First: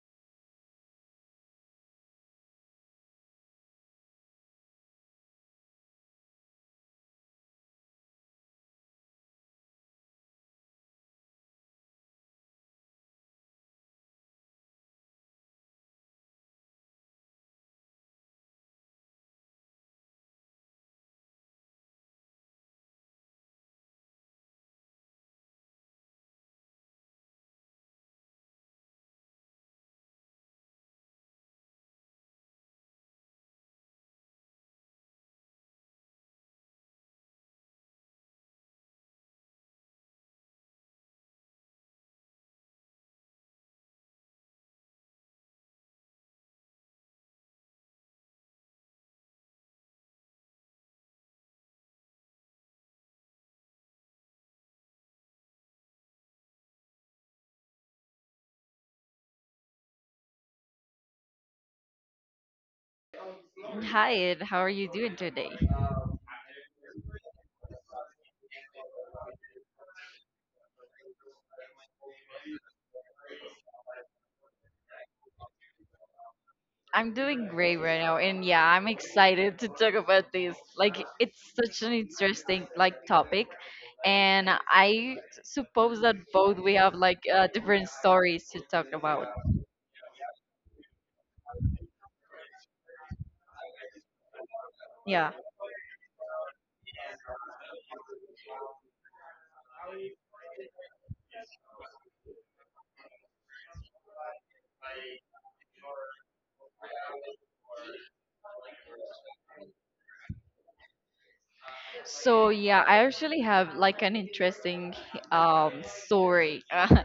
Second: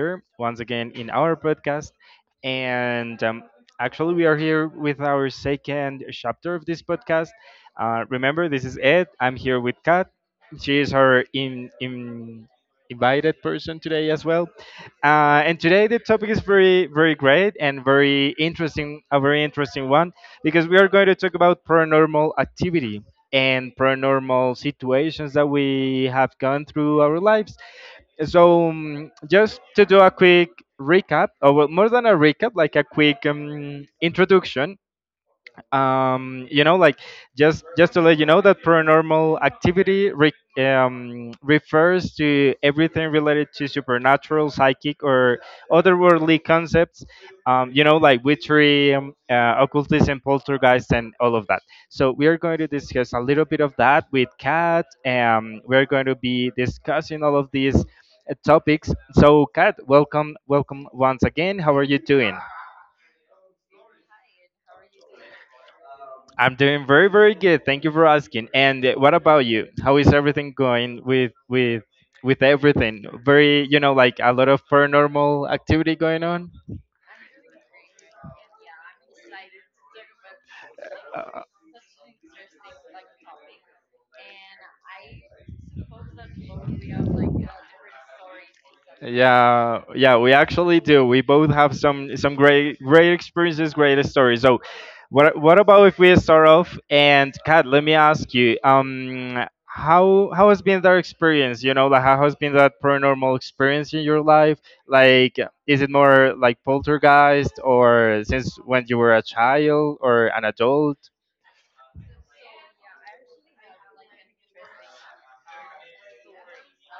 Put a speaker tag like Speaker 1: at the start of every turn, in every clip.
Speaker 1: here once again in our podcast, and actually, we are here with our second chapter of this podcast. Remember, this is Ed. I'm here with Kat. She is our invited person today as well. And today the topic is very great and a very interesting one, because we are going to talk about paranormal activity and paranormal situations that we have gone through our lives. So, just to do a quick recap, or well, more than a recap, like a quick introduction, um, you know like just to let you know that paranormal activity refers to everything related to supernatural, psychic or otherworldly concepts, witchery, occultism, poltergeist and all of that. So we are going to discuss a little bit of that with Kat. We're going to be discussing all of these topics. So Kat, welcome once again, how are you doing?
Speaker 2: Hi, Ed. How are you doing today?
Speaker 1: I'm doing very good. Thank you for asking. And what about you? How is everything going with with everything? Very, you know, like a lot of paranormal activity going on.
Speaker 2: I'm doing great right now, and yeah, I'm excited to talk about this. It's such an interesting topic, and I suppose that both we have different stories to talk about.
Speaker 1: Yeah, we actually do. We both have some great experiences, great stories. So,
Speaker 2: Yeah.
Speaker 1: what about if we start off? And Kat, let me ask you, how has been that experience? You know, like how has been that paranormal experience in your life? Like, is it more like poltergeist, or since when you were a child or an adult?
Speaker 2: I actually have like an interesting story.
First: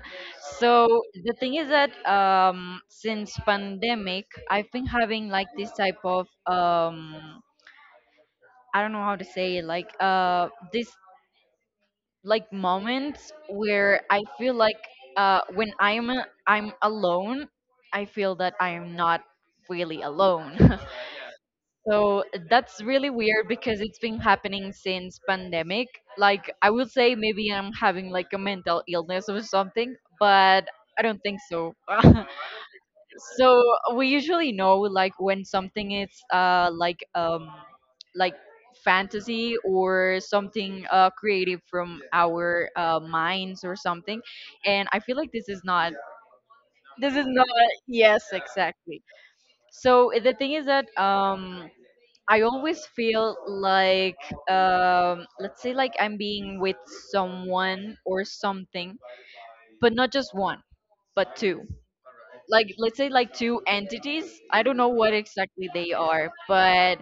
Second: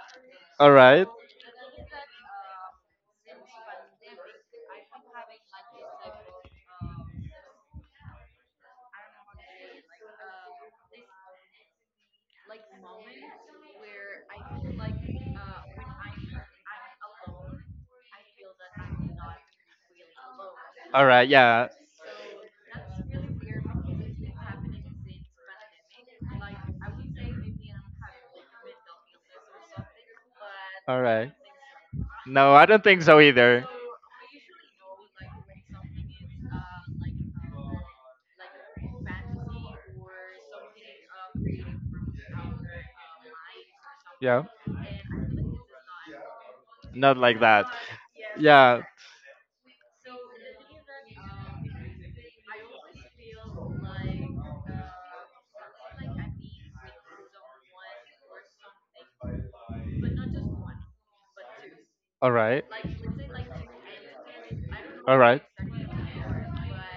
Speaker 1: All
Speaker 2: so
Speaker 1: right.
Speaker 2: the thing is that since pandemic, I've been having like this type of I don't know how to say it, this like moments where I feel like when I'm alone, I feel that I am not really alone.
Speaker 1: All right. Yeah.
Speaker 2: So that's really weird because it's been happening since pandemic. Like I would say maybe I'm having like a mental illness or something, but I
Speaker 1: All
Speaker 2: don't
Speaker 1: right.
Speaker 2: think so.
Speaker 1: No, I don't think so
Speaker 2: So
Speaker 1: either.
Speaker 2: we usually know like when something is like like fantasy or something creative from our minds or something.
Speaker 1: Yeah.
Speaker 2: And I feel like this is
Speaker 1: Not like
Speaker 2: not,
Speaker 1: that.
Speaker 2: yes,
Speaker 1: Yeah.
Speaker 2: exactly. So the thing is that I always feel like let's say like I'm being with someone or something, but not just one, but two,
Speaker 1: All
Speaker 2: like
Speaker 1: right.
Speaker 2: let's say like two entities. I don't know what
Speaker 1: All right.
Speaker 2: exactly they are, but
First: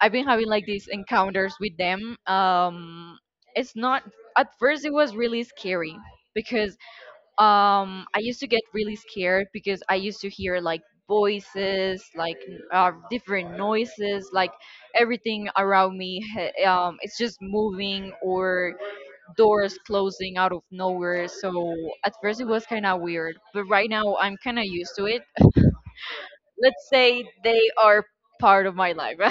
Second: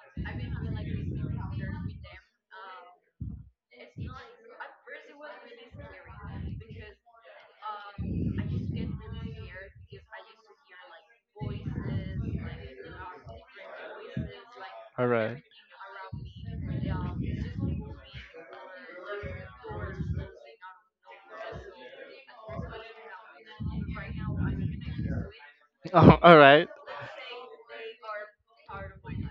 Speaker 2: I've been having like these encounters with them. It's not At first it was really scary because I used to get really scared because I used to hear like voices, like different noises, like
Speaker 1: All right.
Speaker 2: everything around me it's just moving, or doors closing out of nowhere. So at first it was kind of weird, but right now I'm kind of used to it.
Speaker 1: Oh, all right.
Speaker 2: Let's say they are part of my life.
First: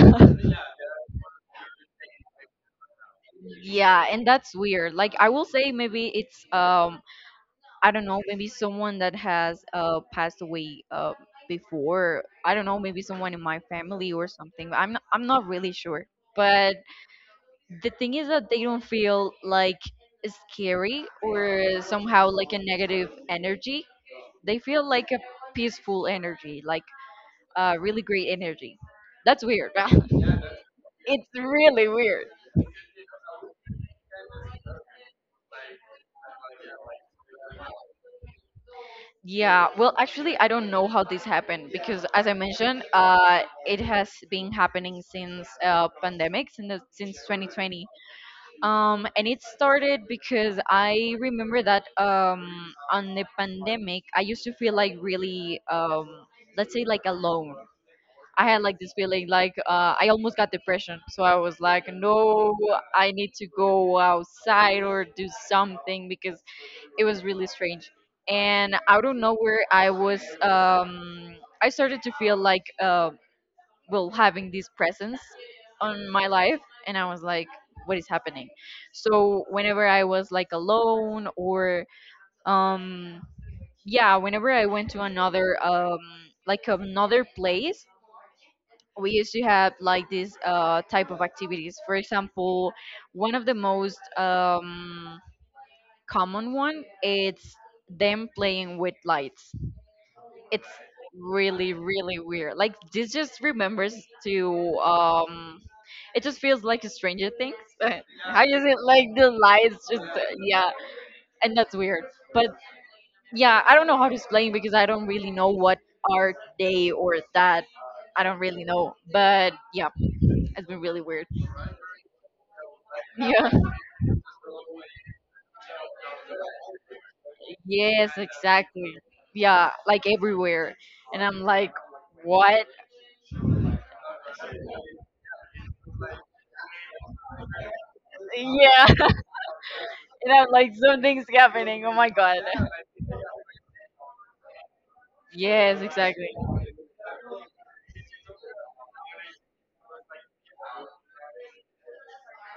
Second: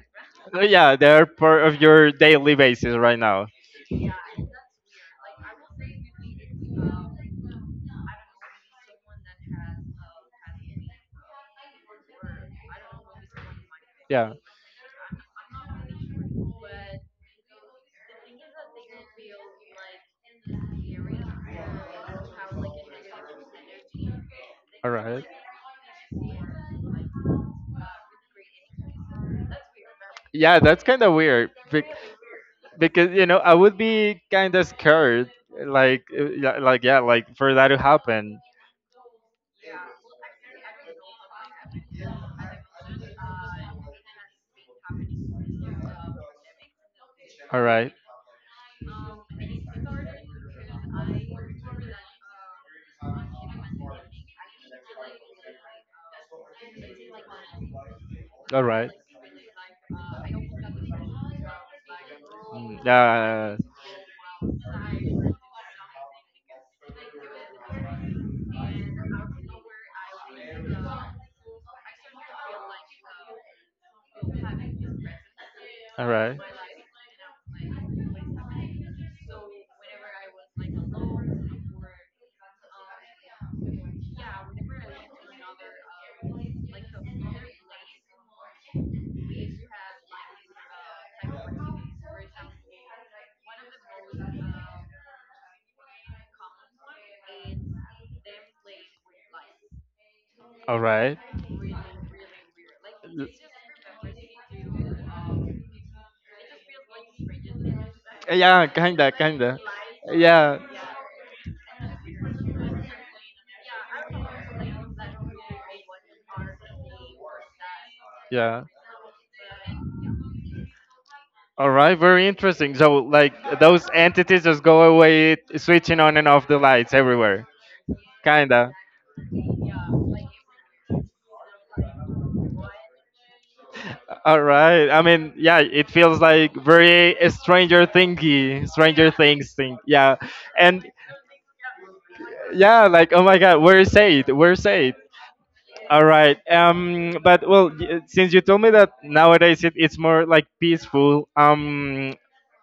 Speaker 1: Yeah, they're part of your daily basis right now.
Speaker 2: Yeah, and that's weird. Like I will say maybe it's I don't know, maybe someone that has passed away before. I don't know, maybe someone in my family or
Speaker 1: Yeah.
Speaker 2: something. I'm not really sure. But
Speaker 1: All right.
Speaker 2: the thing is that they don't feel like scary or somehow like a negative energy. They feel like a peaceful energy, like really great energy. That's weird.
Speaker 1: Yeah, that's kind of
Speaker 2: It's
Speaker 1: weird.
Speaker 2: really weird.
Speaker 1: Because you know, I would be kind of scared, like, for that to happen.
Speaker 2: Yeah, well, actually, I don't know how this happened because, as I mentioned, it has been happening since pandemic, since
Speaker 1: All
Speaker 2: 2020.
Speaker 1: right,
Speaker 2: And it started because I remember that on the pandemic, I used to feel like really, let's say, like alone. I
Speaker 1: all
Speaker 2: had like
Speaker 1: right.
Speaker 2: this feeling like I almost got depression. So I was like, no, I need to
Speaker 1: Uh,
Speaker 2: go outside or do something because it was really strange. And out of nowhere I was I started to feel like well, having this presence on my life, and I was like, what is happening? So whenever I was like alone or um yeah, whenever I went to another another place, we used to have like this type of activities. For example, one of the most common one, it's them playing with lights. It's really, really weird. Like this just remembers to um it just feels like a Stranger Things.
Speaker 1: Uh,
Speaker 2: How
Speaker 1: Yeah,
Speaker 2: is it
Speaker 1: kinda,
Speaker 2: like the
Speaker 1: kinda.
Speaker 2: lights just
Speaker 1: Yeah.
Speaker 2: yeah, and that's weird. But yeah, I don't know how to explain because I don't really know what are they or that. I don't
Speaker 1: Yeah.
Speaker 2: really know. But yeah, it's been really weird.
Speaker 1: All right, very interesting. So, like
Speaker 2: Yeah.
Speaker 1: those entities just go away, switching on and off the lights everywhere.
Speaker 2: Yes,
Speaker 1: Kinda.
Speaker 2: exactly. Yeah, like everywhere. And I'm like, what?
Speaker 1: All right. I mean, yeah, it feels like very
Speaker 2: Yeah,
Speaker 1: Stranger Things thing. Yeah,
Speaker 2: and I'm like,
Speaker 1: and
Speaker 2: something's happening. Oh my god.
Speaker 1: yeah, like oh my God, where is it? Where is it?
Speaker 2: Yes,
Speaker 1: All
Speaker 2: exactly.
Speaker 1: right. But well, since you told me that nowadays it's more like peaceful. Um,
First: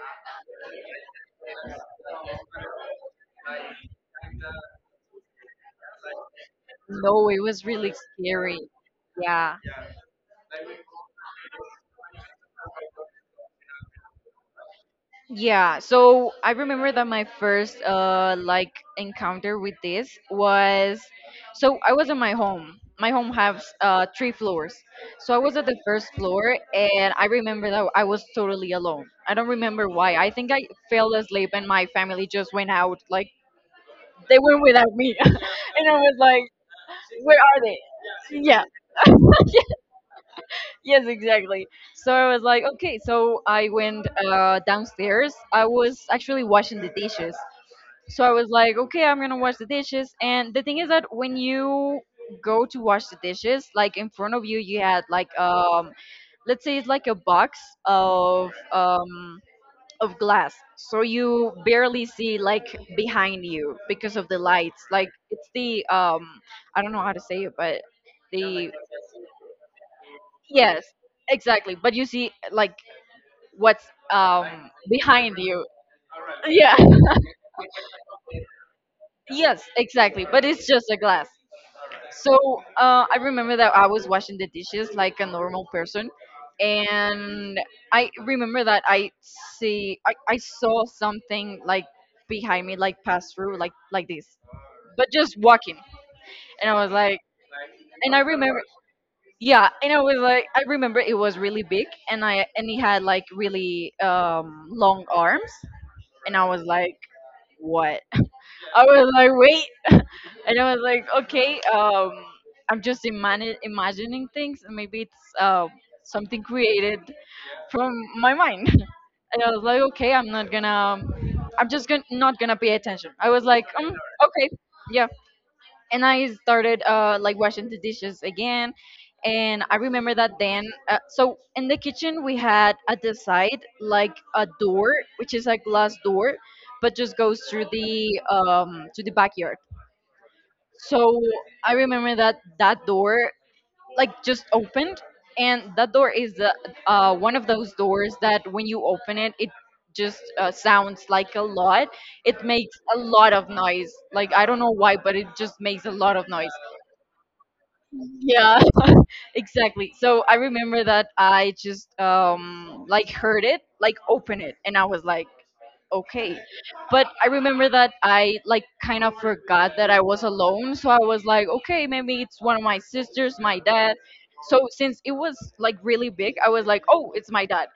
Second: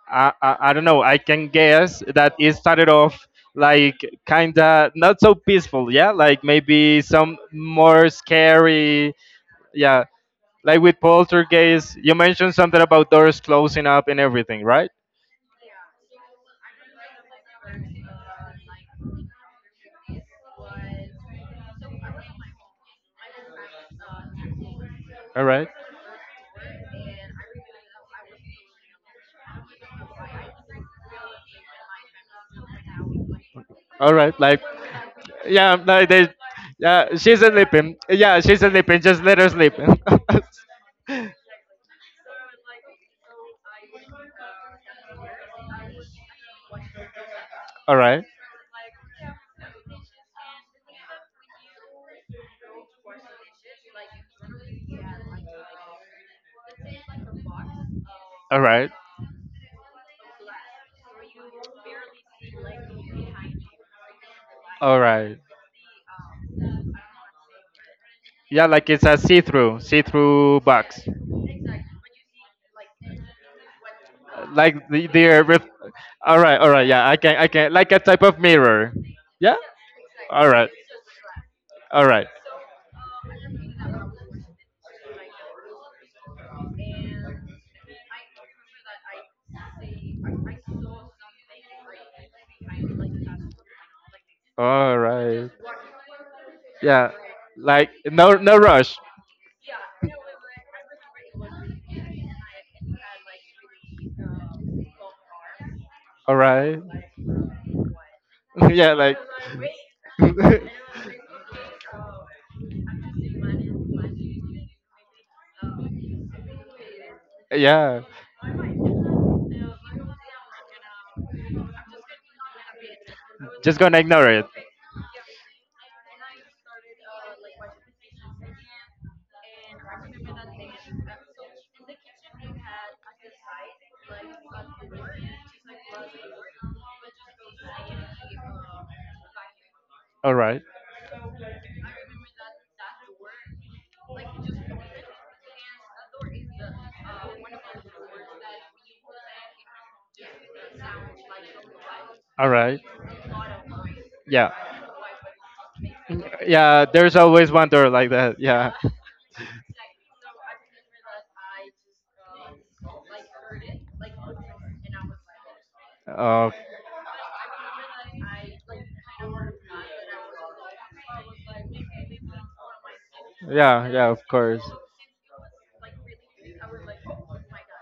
Speaker 1: I, I I don't know. I can guess that it started off like kinda not so peaceful. Yeah, like maybe
Speaker 2: No,
Speaker 1: some
Speaker 2: it was really
Speaker 1: more
Speaker 2: scary.
Speaker 1: scary.
Speaker 2: Yeah.
Speaker 1: Yeah. Like with poltergeist, you mentioned something about doors closing up and everything, right?
Speaker 2: Yeah, so I remember that my first encounter with this was, so I was in my home. My home has three floors. So I
Speaker 1: All
Speaker 2: was at the first floor and I remember that I was totally alone. I don't remember why. I think I fell asleep and my family just went out, like they went without me.
Speaker 1: yeah,
Speaker 2: And I
Speaker 1: like.
Speaker 2: was like,
Speaker 1: Yeah,
Speaker 2: where are they? Yeah,
Speaker 1: she's sleeping. Just let her sleep.
Speaker 2: yes, exactly. So I was like, okay. So I went downstairs. I was actually washing the dishes.
Speaker 1: All
Speaker 2: So
Speaker 1: right.
Speaker 2: I was like, okay, I'm gonna wash the dishes. And the thing is that when you go to wash the dishes, like in front of you, you had like let's say it's like a box of
Speaker 1: All right.
Speaker 2: um of glass. So you barely see like behind you because of the lights.
Speaker 1: All
Speaker 2: Like
Speaker 1: right.
Speaker 2: it's the I don't know how to say it, but
Speaker 1: Yeah,
Speaker 2: the
Speaker 1: like it's a see-through
Speaker 2: yes,
Speaker 1: box.
Speaker 2: exactly. But you see, like, what's
Speaker 1: Like the
Speaker 2: behind
Speaker 1: the ref-
Speaker 2: you.
Speaker 1: All right, all
Speaker 2: Yeah.
Speaker 1: right. Yeah, I can. Like a type of mirror. Yeah.
Speaker 2: Yes, exactly.
Speaker 1: All
Speaker 2: But
Speaker 1: right.
Speaker 2: it's just a glass.
Speaker 1: All right.
Speaker 2: So I remember that I was washing the dishes like a normal person, and I remember that I saw something like behind me, like pass through, like this,
Speaker 1: All
Speaker 2: but just
Speaker 1: right.
Speaker 2: walking, and I was
Speaker 1: Yeah.
Speaker 2: like,
Speaker 1: Like
Speaker 2: and I
Speaker 1: no, no
Speaker 2: remember,
Speaker 1: rush.
Speaker 2: yeah, and I was like, I remember it was really big, and I and he had like really long arms,
Speaker 1: All
Speaker 2: and I was
Speaker 1: right.
Speaker 2: like, "What?" I
Speaker 1: yeah,
Speaker 2: was
Speaker 1: like.
Speaker 2: like, "Wait," and I was like, "Okay, I'm just imagining things, and maybe it's something created from
Speaker 1: yeah.
Speaker 2: my mind." And I was like, "Okay, I'm just gonna not gonna pay attention." I was like, "Okay, yeah." And I started like washing the dishes again. And I remember that then, so in the kitchen we had at the side like a door, which is a glass door, but just goes through the to the backyard.
Speaker 1: All right.
Speaker 2: So I remember that that door like just opened, and that door is the one of those doors that when you open it, it just sounds like a lot.
Speaker 1: All
Speaker 2: It
Speaker 1: right.
Speaker 2: makes a lot of noise. Like I
Speaker 1: Yeah.
Speaker 2: don't know why, but it just makes a lot
Speaker 1: Mm.
Speaker 2: of noise.
Speaker 1: Yeah. There's always one door like that.
Speaker 2: Yeah,
Speaker 1: Yeah.
Speaker 2: exactly. So I remember that I just like heard it, like open it, and I was like, okay. But I remember that I like kind of forgot that I was alone, so I was like, okay, maybe it's one of my sisters, my
Speaker 1: Yeah,
Speaker 2: dad.
Speaker 1: yeah, of course.
Speaker 2: So since it was like really big, I was like, oh, it's my dad.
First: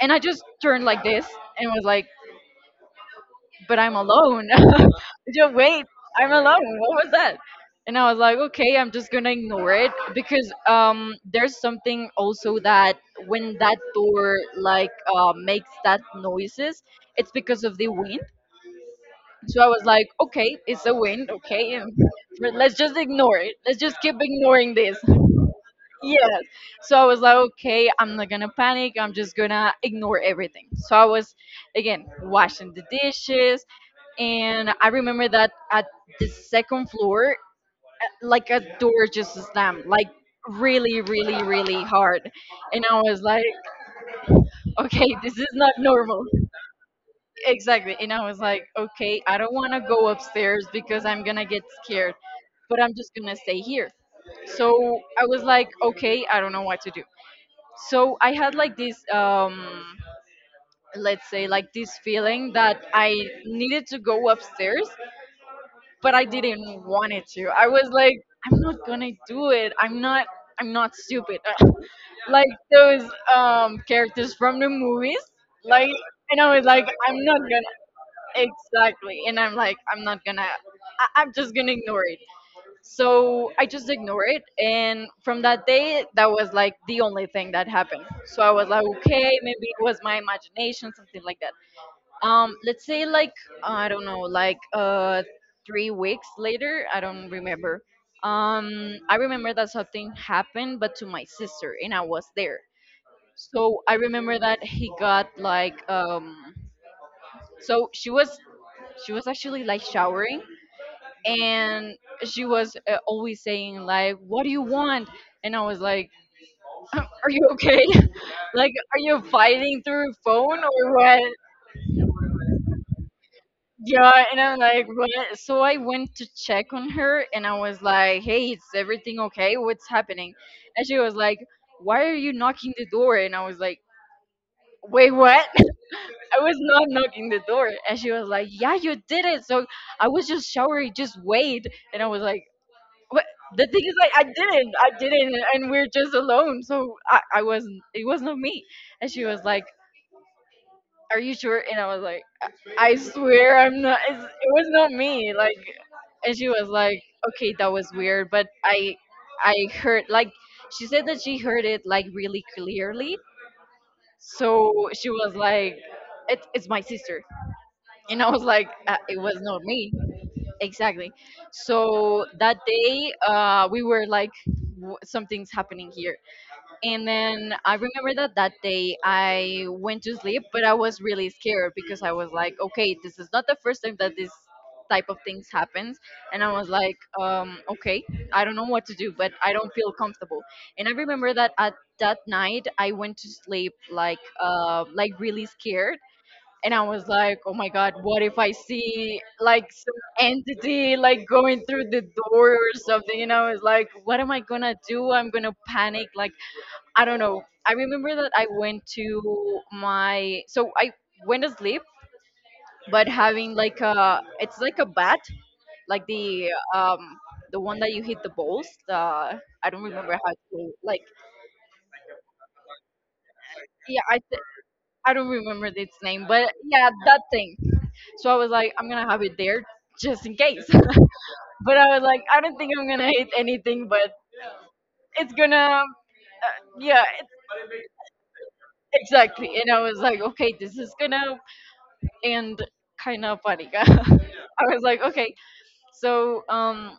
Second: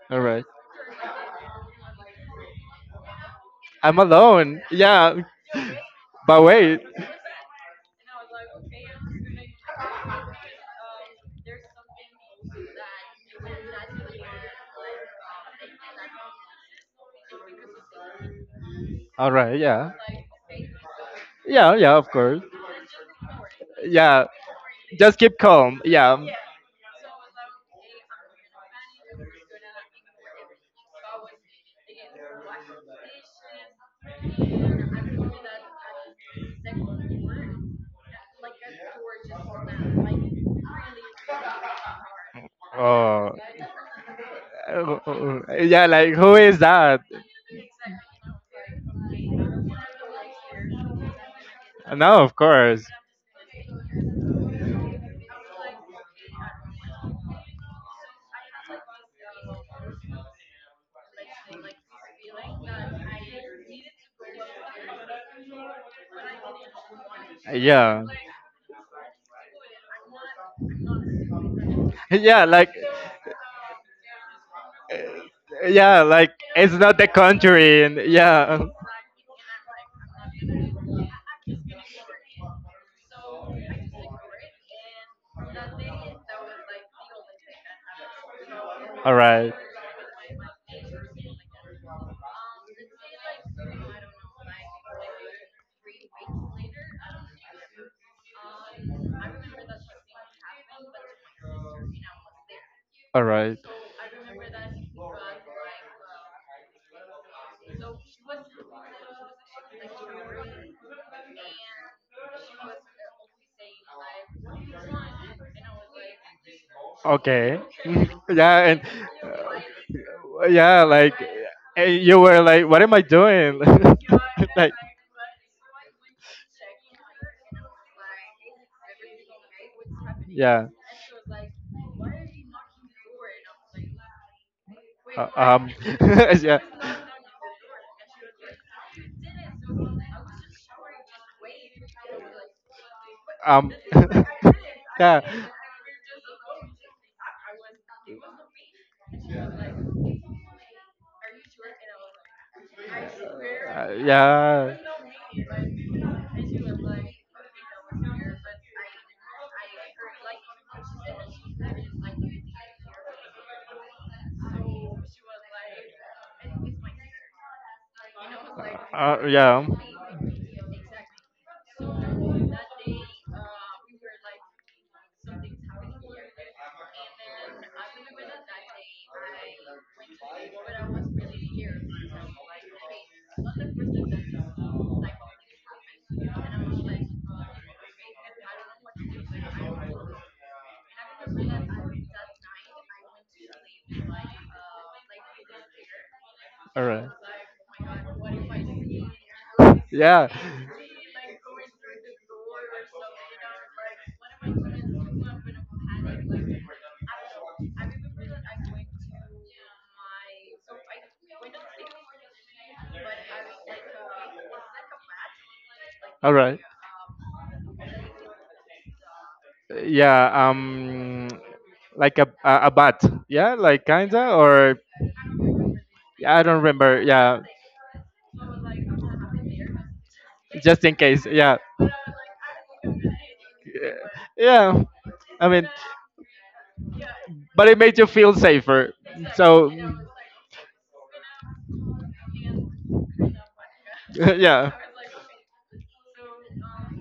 Speaker 2: And I
Speaker 1: All
Speaker 2: just
Speaker 1: right.
Speaker 2: turned like this and was like, but I'm
Speaker 1: I'm
Speaker 2: alone.
Speaker 1: alone. Yeah.
Speaker 2: Just wait, I'm
Speaker 1: But wait.
Speaker 2: alone. What was that? And I was like, okay, I'm just gonna ignore it because there's something also that when that door like makes that noises, it's because of the wind.
Speaker 1: All right,
Speaker 2: So I was
Speaker 1: yeah.
Speaker 2: like, okay, it's a wind,
Speaker 1: Yeah,
Speaker 2: okay,
Speaker 1: yeah,
Speaker 2: and
Speaker 1: of course.
Speaker 2: let's just ignore it. Let's just keep
Speaker 1: Yeah,
Speaker 2: ignoring this.
Speaker 1: just keep calm. Yeah.
Speaker 2: Yes. So I was like, okay, I'm not gonna panic. I'm just gonna ignore everything. So I was again washing the dishes, and I remember that at the second floor, like a door just slammed, like really, really, really hard, and I was
Speaker 1: Oh.
Speaker 2: like, okay, this is not
Speaker 1: Yeah, like
Speaker 2: normal.
Speaker 1: who is that?
Speaker 2: Exactly, and I was like, okay, I don't want to go upstairs because I'm gonna get scared,
Speaker 1: No, of
Speaker 2: but I'm
Speaker 1: course.
Speaker 2: just gonna stay here. So I was like, okay, I don't know what to do. So I had like this, let's say, like this feeling that I needed to go upstairs but I didn't want it to. I was like,
Speaker 1: Yeah.
Speaker 2: I'm not gonna do it. I'm not. I'm not stupid. Like
Speaker 1: yeah, like
Speaker 2: those characters from the movies. Like,
Speaker 1: yeah,
Speaker 2: and
Speaker 1: like
Speaker 2: I was like,
Speaker 1: it's not the
Speaker 2: I'm not gonna
Speaker 1: country, and yeah,
Speaker 2: exactly. And I'm like, I'm not gonna. I'm just gonna ignore it. So I just ignore it, and from that day, that was like the only thing that happened. So I was like,
Speaker 1: all
Speaker 2: okay, maybe
Speaker 1: right.
Speaker 2: it was my imagination, something like that. Let's say like I don't know, 3 weeks later, I don't remember. I remember that something happened but to my sister and I was there.
Speaker 1: All right.
Speaker 2: So I remember that he got like so she was, she was actually like showering, and she was always saying like, what do you want? And I was like, are you
Speaker 1: Okay.
Speaker 2: okay?
Speaker 1: yeah,
Speaker 2: Like,
Speaker 1: and
Speaker 2: are you fighting through phone
Speaker 1: yeah,
Speaker 2: or
Speaker 1: like
Speaker 2: what?
Speaker 1: and you were like, "What am I doing?"
Speaker 2: Yeah, and I'm
Speaker 1: like,
Speaker 2: like, what? So I went to check on her and I was like, hey, is everything okay? What's happening?
Speaker 1: yeah.
Speaker 2: And she was like, why are you knocking the door? And I was like, wait,
Speaker 1: Uh,
Speaker 2: what?
Speaker 1: um,
Speaker 2: I was
Speaker 1: yeah.
Speaker 2: not knocking the door. And she was like, yeah, you did it. So I was just showering, just wait. And I was like, what? The thing is, like, I didn't, and we're just alone. So I wasn't, it was not me. And she was like, are you sure? And I was like, I swear I'm not. It was not me. Like, and she was like, okay, that was weird, but I heard like, she said that she heard it like really clearly. So she was like, it's my sister, and I was like, it was not
Speaker 1: Yeah.
Speaker 2: me exactly. So that day, we were like, something's happening here. And then I remember that that day I went to sleep, but I was really scared because I was like, okay, this is not the first time that this type of things happens. And I was like, okay, I don't know what to do, but I don't feel comfortable. And I remember that at that night I went to sleep like really scared. And I
Speaker 1: All
Speaker 2: was
Speaker 1: right.
Speaker 2: like, oh my God, what if I see like
Speaker 1: Yeah.
Speaker 2: some entity like going through the door or something? And I was like, what am I gonna do? I'm gonna panic like I don't know. I remember that I went to sleep, but having like a it's like a bat, like
Speaker 1: All right.
Speaker 2: um the one that you hit the balls. The I don't remember
Speaker 1: Yeah.
Speaker 2: how to like
Speaker 1: Like a bat. Yeah, like
Speaker 2: yeah I
Speaker 1: kinda
Speaker 2: th-
Speaker 1: or
Speaker 2: I don't remember its name,
Speaker 1: I don't
Speaker 2: but yeah
Speaker 1: remember.
Speaker 2: that
Speaker 1: Yeah,
Speaker 2: thing. So I was like I'm gonna have it there just in case.
Speaker 1: just in case. Yeah.
Speaker 2: But I was like I don't think I'm gonna hit anything, but
Speaker 1: Yeah.
Speaker 2: it's
Speaker 1: I mean
Speaker 2: gonna uh, yeah. It,
Speaker 1: but it made you feel safer.
Speaker 2: exactly,
Speaker 1: So
Speaker 2: and I was like, okay, this is gonna and kind of panica. I
Speaker 1: yeah.
Speaker 2: was like, okay. So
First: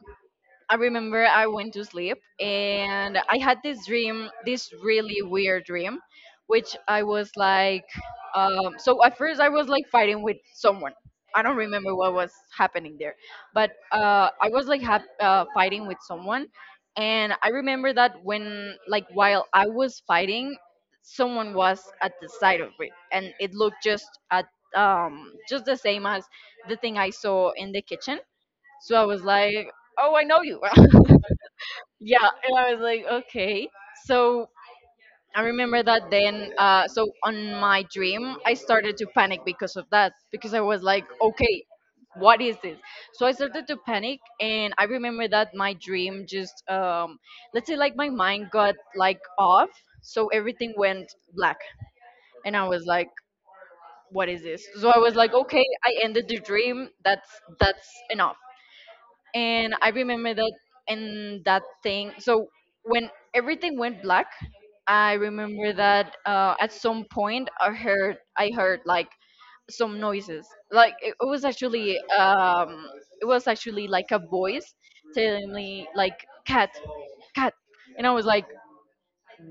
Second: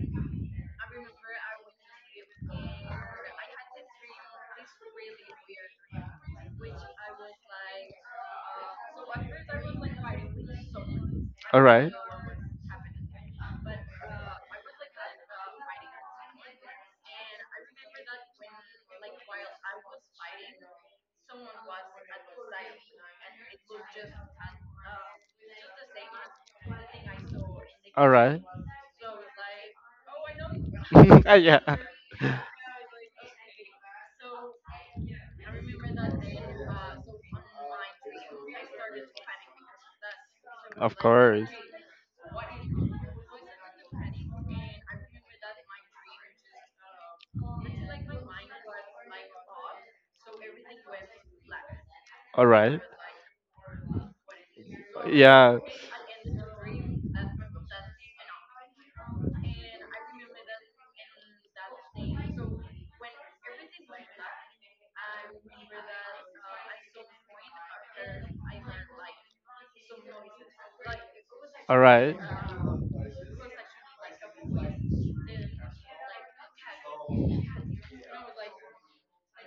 Speaker 2: I remember I went to sleep and I had this dream, this really weird dream, which I was like, so at first I was like fighting with someone. I don't
Speaker 1: All right.
Speaker 2: remember what was happening there, but I was like hap fighting with someone, and I remember that when like while I was fighting, someone was at the side of it, and it looked just at just the same as the thing I saw in the kitchen. So I was like, oh, I know you. Yeah, and I was like, okay. So I remember that then. So on my dream, I started to panic because of that, because I was like, okay, what is this? So I started to panic, and I remember that my dream just, let's say, like my mind got like off, so everything went black,
Speaker 1: All
Speaker 2: and I was
Speaker 1: right.
Speaker 2: like, what is this? So I was like,
Speaker 1: Yeah.
Speaker 2: okay, I ended the dream. That's enough, and I remember that and that thing. So when everything went black, I remember that at some point I heard like some noises. Like it,
Speaker 1: All right.
Speaker 2: it was actually like a voice telling me like cat cat, and I was like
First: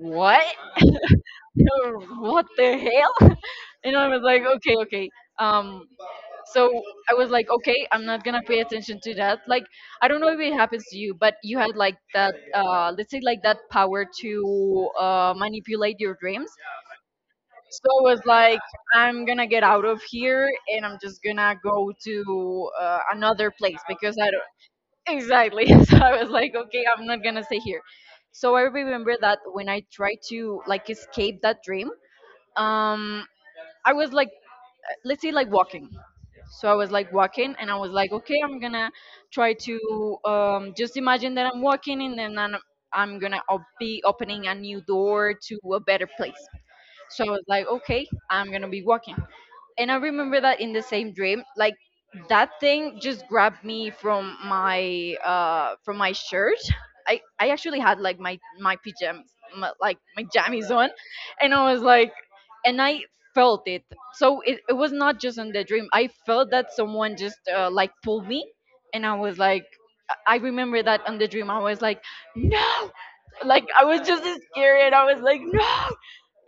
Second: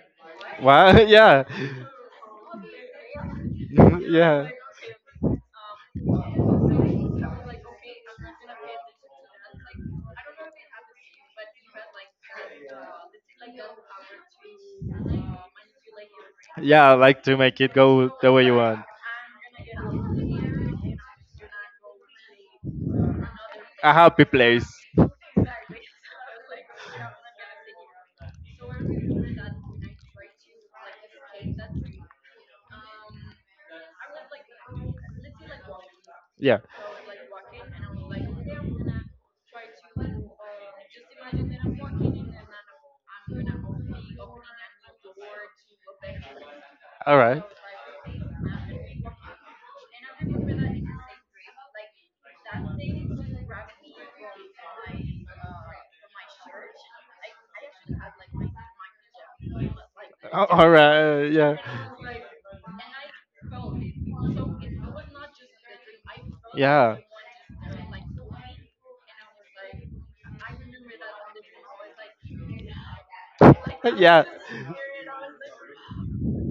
Speaker 2: what.
Speaker 1: Wow. Yeah.
Speaker 2: What the hell? And I was like,
Speaker 1: Yeah.
Speaker 2: okay, okay, um so I was like, okay, I'm not gonna pay attention to that. Like, I don't know if it happens to you, but you had like that, let's say like that power to manipulate your dreams.
Speaker 1: Yeah, like to make it
Speaker 2: So I
Speaker 1: go
Speaker 2: was
Speaker 1: the way you
Speaker 2: like,
Speaker 1: want.
Speaker 2: I'm gonna get out of here and I'm just gonna go to another place
Speaker 1: A
Speaker 2: because
Speaker 1: happy
Speaker 2: I
Speaker 1: place.
Speaker 2: don't exactly. So I was like, okay, I'm not gonna stay here. So I remember that when I tried to like escape that dream, um, I was like let's say like walking.
Speaker 1: Yeah.
Speaker 2: So I was like walking and I was like, okay, I'm gonna try to just imagine that I'm walking and then I'm gonna be opening a new door to a better place.
Speaker 1: All
Speaker 2: So I
Speaker 1: right.
Speaker 2: was like, okay, I'm gonna be walking and I remember that in the same dream, like that thing just grabbed me from my shirt. I actually had like my pajamas, like my
Speaker 1: All
Speaker 2: jammies on,
Speaker 1: right. Yeah.
Speaker 2: and I was like, and I felt it. So it was not just in the dream. I felt that
Speaker 1: Yeah.
Speaker 2: someone just like pulled me, and I was like. I remember that on the dream I was like, no, like I was
Speaker 1: yeah.
Speaker 2: just scared. I was like, no,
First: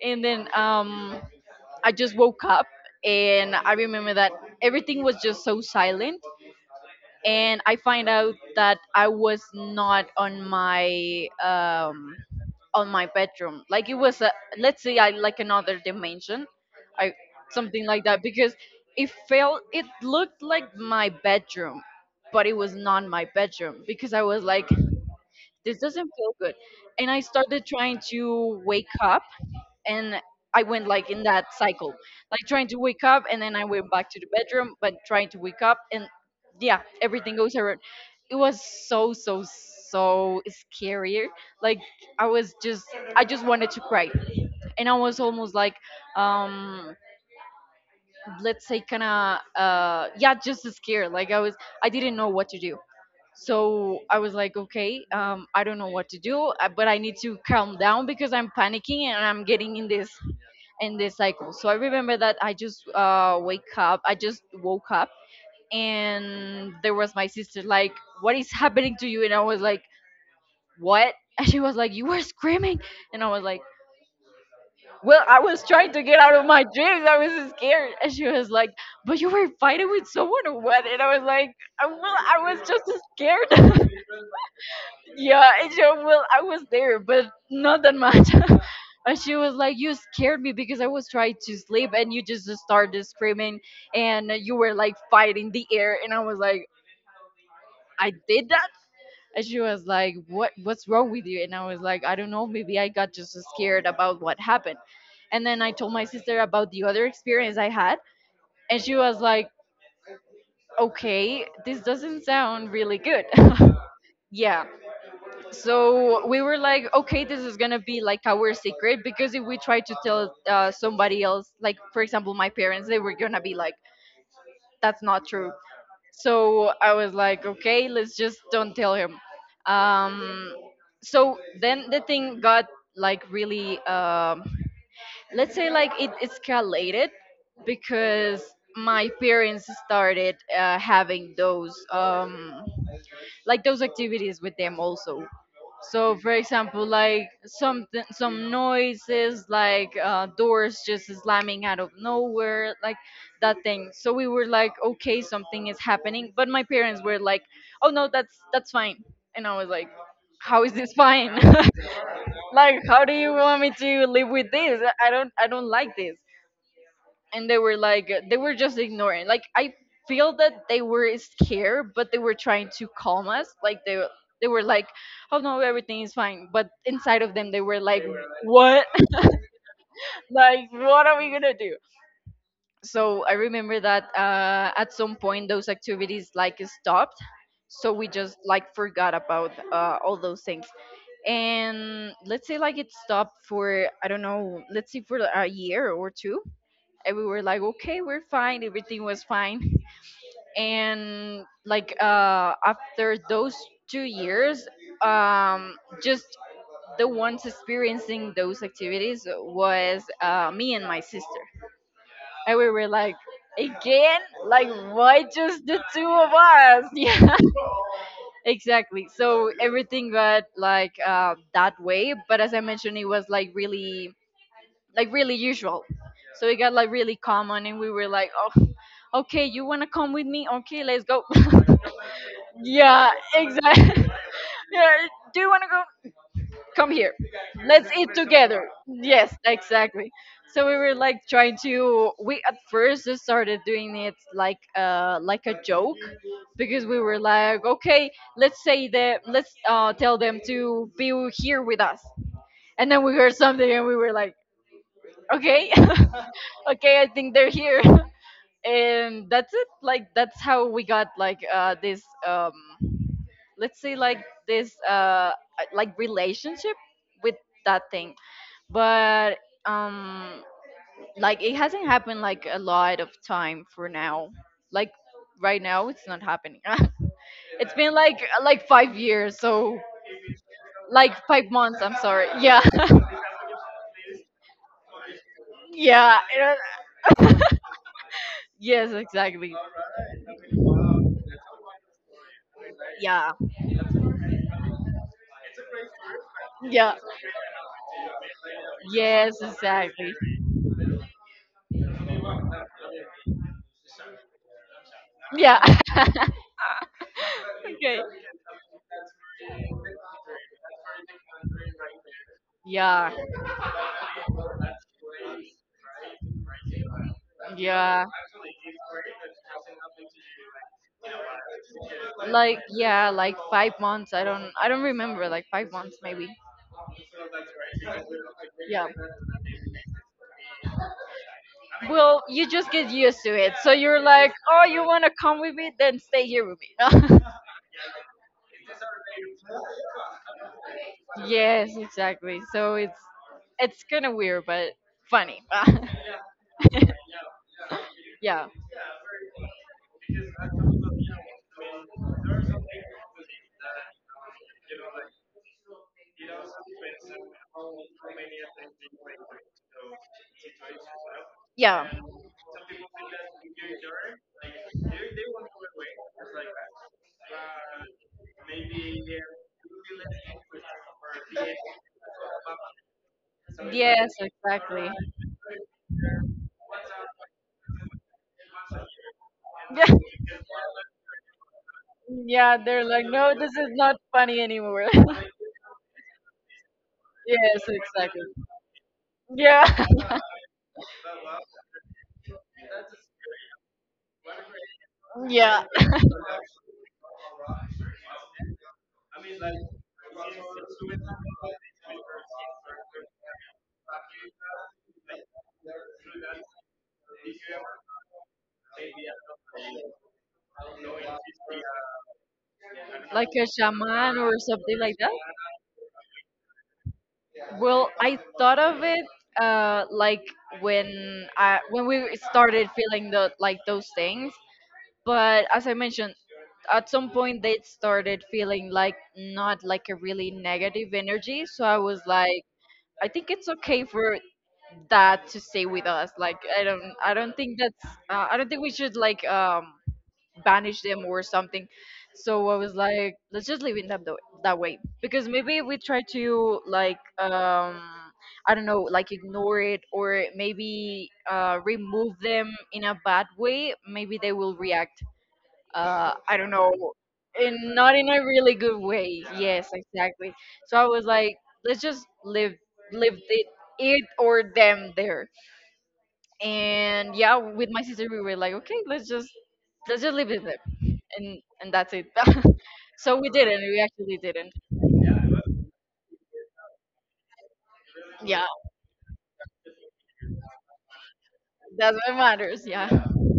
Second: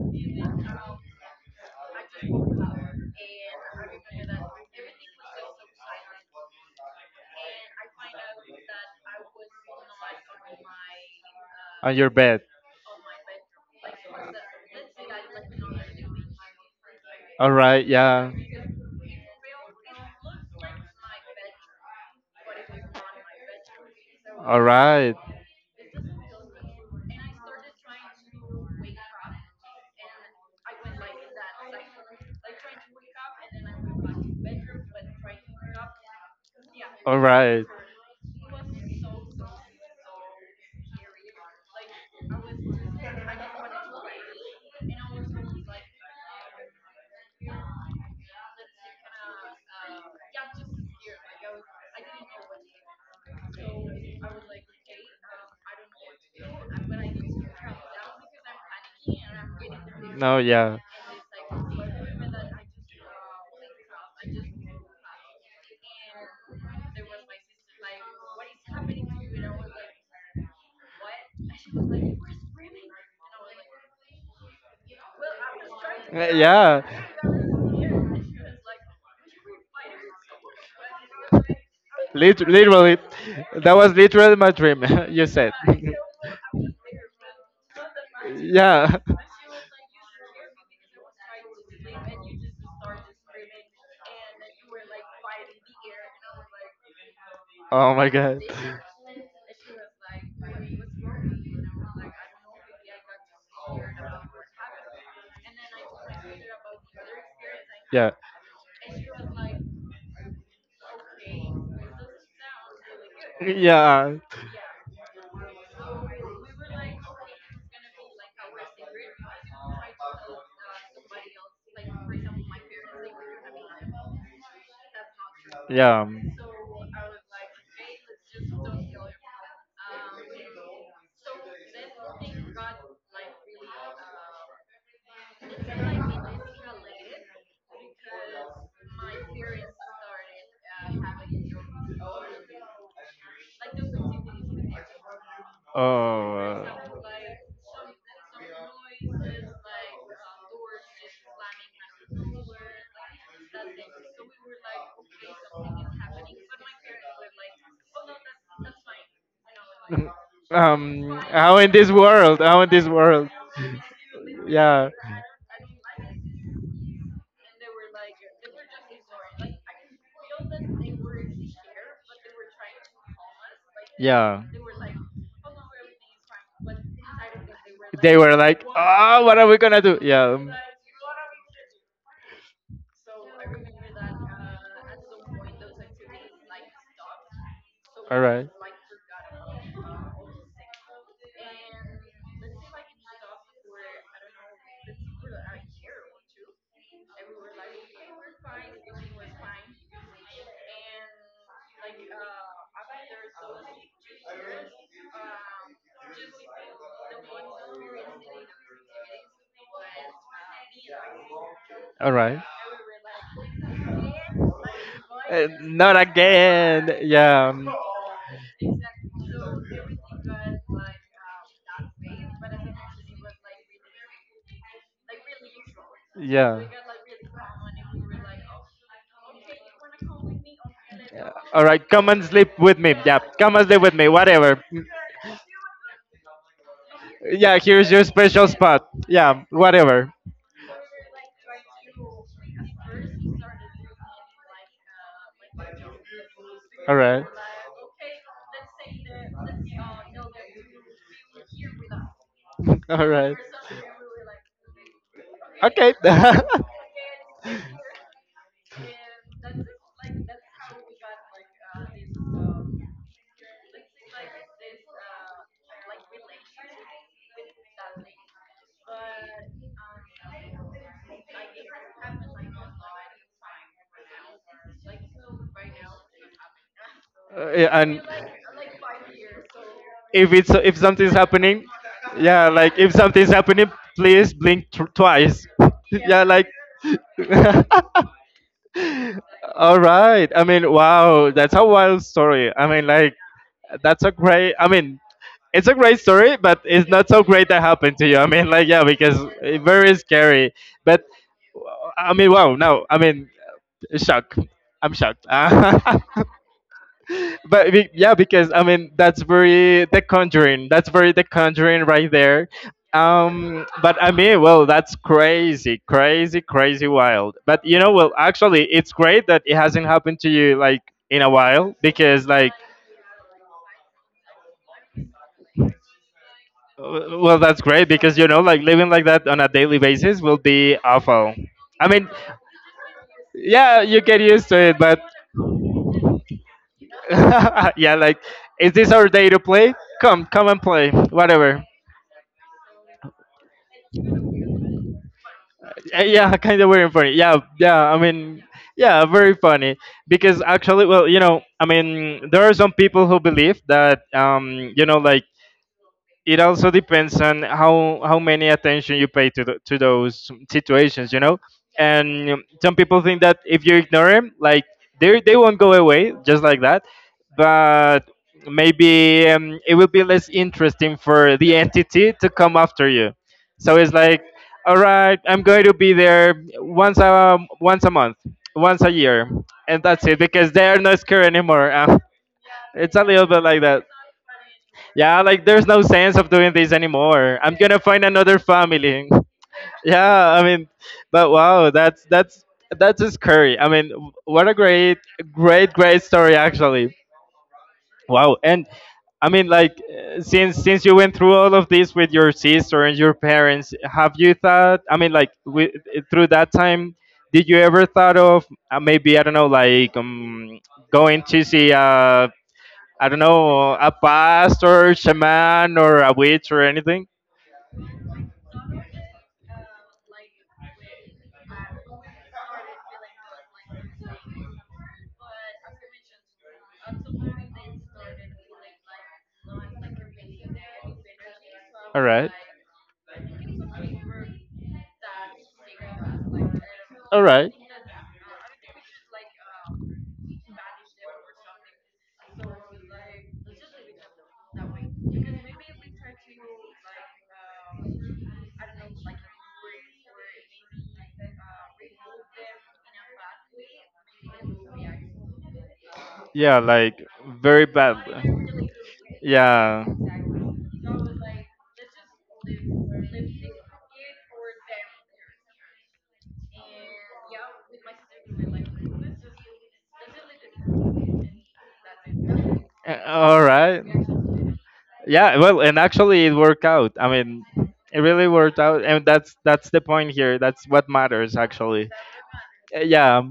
Speaker 2: and then I just woke up and I remember that everything was just so silent. And I find out that I was not on my
Speaker 1: bed.
Speaker 2: on my bedroom. Like it was a let's say I like another dimension, I something
Speaker 1: Right,
Speaker 2: like that
Speaker 1: yeah.
Speaker 2: because it felt it looked like my bedroom, but it was not my bedroom because I was like this doesn't feel good, and I started trying to wake up and I went like in that cycle, like trying to wake up, and then I went back to the bedroom, but trying to wake up, and yeah,
Speaker 1: All
Speaker 2: everything goes
Speaker 1: right.
Speaker 2: around. It was so so scarier. Like I was just, I just wanted to cry, and I was almost like, um, let's say, kind of, yeah, just scared. Like I was, I didn't know what to do. So I was like, okay, I don't know what to do, but I need to calm down because I'm panicking and I'm getting
Speaker 1: No, yeah.
Speaker 2: in this cycle. So I remember that I just wake up. I just woke up, and there was my sister like, "What is happening to you?" And I was like, "What?" And she was like, "You were screaming," and I was like. Well, I was trying to get out of my
Speaker 1: Yeah.
Speaker 2: dreams. I was scared. And she was like, but you were fighting with someone or what? And I was like, Well, I was just
Speaker 1: Literally, that was
Speaker 2: scared."
Speaker 1: literally my dream. you said.
Speaker 2: Yeah, and she, well, I was there, but not that much.
Speaker 1: yeah.
Speaker 2: And she was like, "You scared me because I was trying to sleep, and you just started screaming, and you were like fighting the air." And I was like,
Speaker 1: Oh my
Speaker 2: "I
Speaker 1: God.
Speaker 2: did that." And she was like, "What? What's wrong with you?" And I was like, "I don't know. Maybe I got just scared about what happened." And then I told my sister about the other experience I had,
Speaker 1: Yeah.
Speaker 2: and she was like, "Okay, this doesn't sound really good."
Speaker 1: Yeah.
Speaker 2: Yeah. So we were like, okay, this is gonna be like our secret because if we try to tell somebody else, like for example my parents, they were gonna be like, that's not true.
Speaker 1: Yeah.
Speaker 2: So I was like, okay, let's just don't tell him. Um, so then the thing got like really, let's say like it escalated because my parents started having those. Like those activities with them also. So, for
Speaker 1: Oh.
Speaker 2: example, like some noises, like doors just slamming out of nowhere, like that thing. So we were like,
Speaker 1: uh,
Speaker 2: okay, something is happening. But my parents were like, oh no, that's fine. And I was like, how is this fine?
Speaker 1: how in this world,
Speaker 2: Like, how do you want me to live with this?
Speaker 1: yeah,
Speaker 2: I don't like this, and they were like they were just ignoring, like I feel that they were scared but they were trying to calm us, like
Speaker 1: yeah
Speaker 2: they were like oh no everything is fine but inside of them they were like
Speaker 1: they were like
Speaker 2: what.
Speaker 1: oh what are we gonna do? Yeah
Speaker 2: Like what are we gonna do? So I remember that at some point those activities like stopped, so we
Speaker 1: all
Speaker 2: just
Speaker 1: right.
Speaker 2: like forgot about all those things, and let's say like it stopped for I don't know, let's say for a year or two. And we were like okay we're fine, everything was fine. And like after those 2 years, um, just the ones experiencing those activities was me and my sister,
Speaker 1: All right.
Speaker 2: and we were like again like why just the
Speaker 1: Not
Speaker 2: two of us.
Speaker 1: again.
Speaker 2: Yeah,
Speaker 1: Yeah.
Speaker 2: exactly. So everything got like that way, but as I mentioned it was like really usual, so it
Speaker 1: Yeah.
Speaker 2: got like really common and we were like oh okay you want to come with me okay let's go.
Speaker 1: Yeah. All right, come and sleep with me.
Speaker 2: Yeah, exactly.
Speaker 1: Whatever.
Speaker 2: Yeah, do you want to go? Come here.
Speaker 1: Yeah, here's
Speaker 2: Let's
Speaker 1: your
Speaker 2: eat
Speaker 1: special
Speaker 2: together.
Speaker 1: spot.
Speaker 2: Yes,
Speaker 1: Yeah, whatever.
Speaker 2: exactly. So we were like trying to. We at first just started doing it like a joke because
Speaker 1: All
Speaker 2: we were
Speaker 1: right.
Speaker 2: like, okay, let's say that let's tell them to be here with us. And then
Speaker 1: All
Speaker 2: we
Speaker 1: right.
Speaker 2: heard something and we were like, okay, okay, I think they're here. And that's it. Like that's how we got like this let's say like this like relationship with that thing. But um like it hasn't happened like a lot of time for now, like right now it's not happening.
Speaker 1: Okay,
Speaker 2: It's
Speaker 1: yeah,
Speaker 2: been
Speaker 1: and
Speaker 2: like 5 years, so
Speaker 1: if it's if something's
Speaker 2: like five
Speaker 1: happening,
Speaker 2: months I'm sorry,
Speaker 1: yeah,
Speaker 2: yeah.
Speaker 1: like if something's happening, please blink twice.
Speaker 2: Yeah,
Speaker 1: yeah, like.
Speaker 2: yes exactly.
Speaker 1: All right. I mean, wow, that's a wild story. I mean, like,
Speaker 2: Yeah.
Speaker 1: that's a great. I mean, it's a great story, but it's
Speaker 2: Yeah.
Speaker 1: not so great that happened to you. I mean, like, yeah, because
Speaker 2: Yes,
Speaker 1: it's very
Speaker 2: exactly.
Speaker 1: scary. But I mean, wow. No, I mean, shock. I'm shocked.
Speaker 2: Yeah.
Speaker 1: but
Speaker 2: Okay.
Speaker 1: yeah, because I mean that's very The Conjuring. That's very The Conjuring right there.
Speaker 2: Yeah.
Speaker 1: But I mean, well, that's crazy wild. But you know,
Speaker 2: Yeah.
Speaker 1: well, actually, it's great that it hasn't happened to you like in a while because like,
Speaker 2: Like yeah, like 5 months. I don't remember. Like 5 months maybe.
Speaker 1: well, that's great because you know, like
Speaker 2: Yeah.
Speaker 1: living like that on a daily basis will be awful. I mean,
Speaker 2: Well, you just get used to it. So
Speaker 1: yeah,
Speaker 2: you're
Speaker 1: you get
Speaker 2: like,
Speaker 1: used to
Speaker 2: oh,
Speaker 1: it,
Speaker 2: you
Speaker 1: but
Speaker 2: want to come with me? Then stay here with me.
Speaker 1: yeah, like, is this our day to play? Come and play, whatever.
Speaker 2: Yes, exactly. So it's kind of weird, but funny.
Speaker 1: Yeah, kind of weird and funny. Yeah, yeah. I mean,
Speaker 2: Yeah.
Speaker 1: yeah, very funny because actually, well, you know, I mean, there are some people who believe that, you know, like it also depends on how many attention you pay to to those situations, you know.
Speaker 2: Yeah.
Speaker 1: And some people think that if you ignore them, like they won't go away just like that, but maybe it will be less interesting for the entity to come after you. So it's
Speaker 2: Yes,
Speaker 1: like, all
Speaker 2: exactly.
Speaker 1: right, I'm going to be there once a month, once a year, and
Speaker 2: Yeah.
Speaker 1: that's it because they are not scared anymore.
Speaker 2: Yeah, they're
Speaker 1: It's
Speaker 2: like,
Speaker 1: a little
Speaker 2: no,
Speaker 1: bit
Speaker 2: this
Speaker 1: like
Speaker 2: is
Speaker 1: that.
Speaker 2: not funny anymore.
Speaker 1: Yeah, like there's no sense of doing this anymore.
Speaker 2: Yes,
Speaker 1: I'm gonna find
Speaker 2: exactly.
Speaker 1: another family.
Speaker 2: Yeah.
Speaker 1: Yeah, I mean, but wow, that's that's just scary. I mean, what a
Speaker 2: Yeah.
Speaker 1: great story actually. Wow, and I mean, like since you went through all of this with your sister and your parents, have you thought? I mean, through that time, did you ever thought of maybe I don't know, like going to see a I don't
Speaker 2: Like a
Speaker 1: know, a
Speaker 2: shaman or something like
Speaker 1: pastor,
Speaker 2: that.
Speaker 1: shaman, or a witch or anything?
Speaker 2: Well, I thought of it like when we started feeling the like those things, but as I mentioned, at some point they started feeling like not like a really negative energy. So I was
Speaker 1: All right.
Speaker 2: like, I think it's okay for that to stay with us. Like I don't I
Speaker 1: All
Speaker 2: don't think
Speaker 1: right.
Speaker 2: that's I don't think we should like banish them or something. So I was like, let's just leave that way because maybe if we try to like I don't know like ignore it or maybe remove them in a bad way, maybe they will react. I don't
Speaker 1: Yeah,
Speaker 2: know,
Speaker 1: like very
Speaker 2: in not
Speaker 1: bad.
Speaker 2: in a really good way. Yes,
Speaker 1: Yeah.
Speaker 2: exactly. So I was like, let's just leave leave it or them there. And yeah, with my sister we were like, okay, let's just leave it there, and that's it. So we
Speaker 1: All
Speaker 2: didn't we
Speaker 1: right.
Speaker 2: actually didn't.
Speaker 1: Yeah, well, and actually it worked out. I mean, it really
Speaker 2: Yeah,
Speaker 1: worked out, and that's the point here. That's what matters actually.
Speaker 2: that's what matters, yeah.
Speaker 1: Yeah,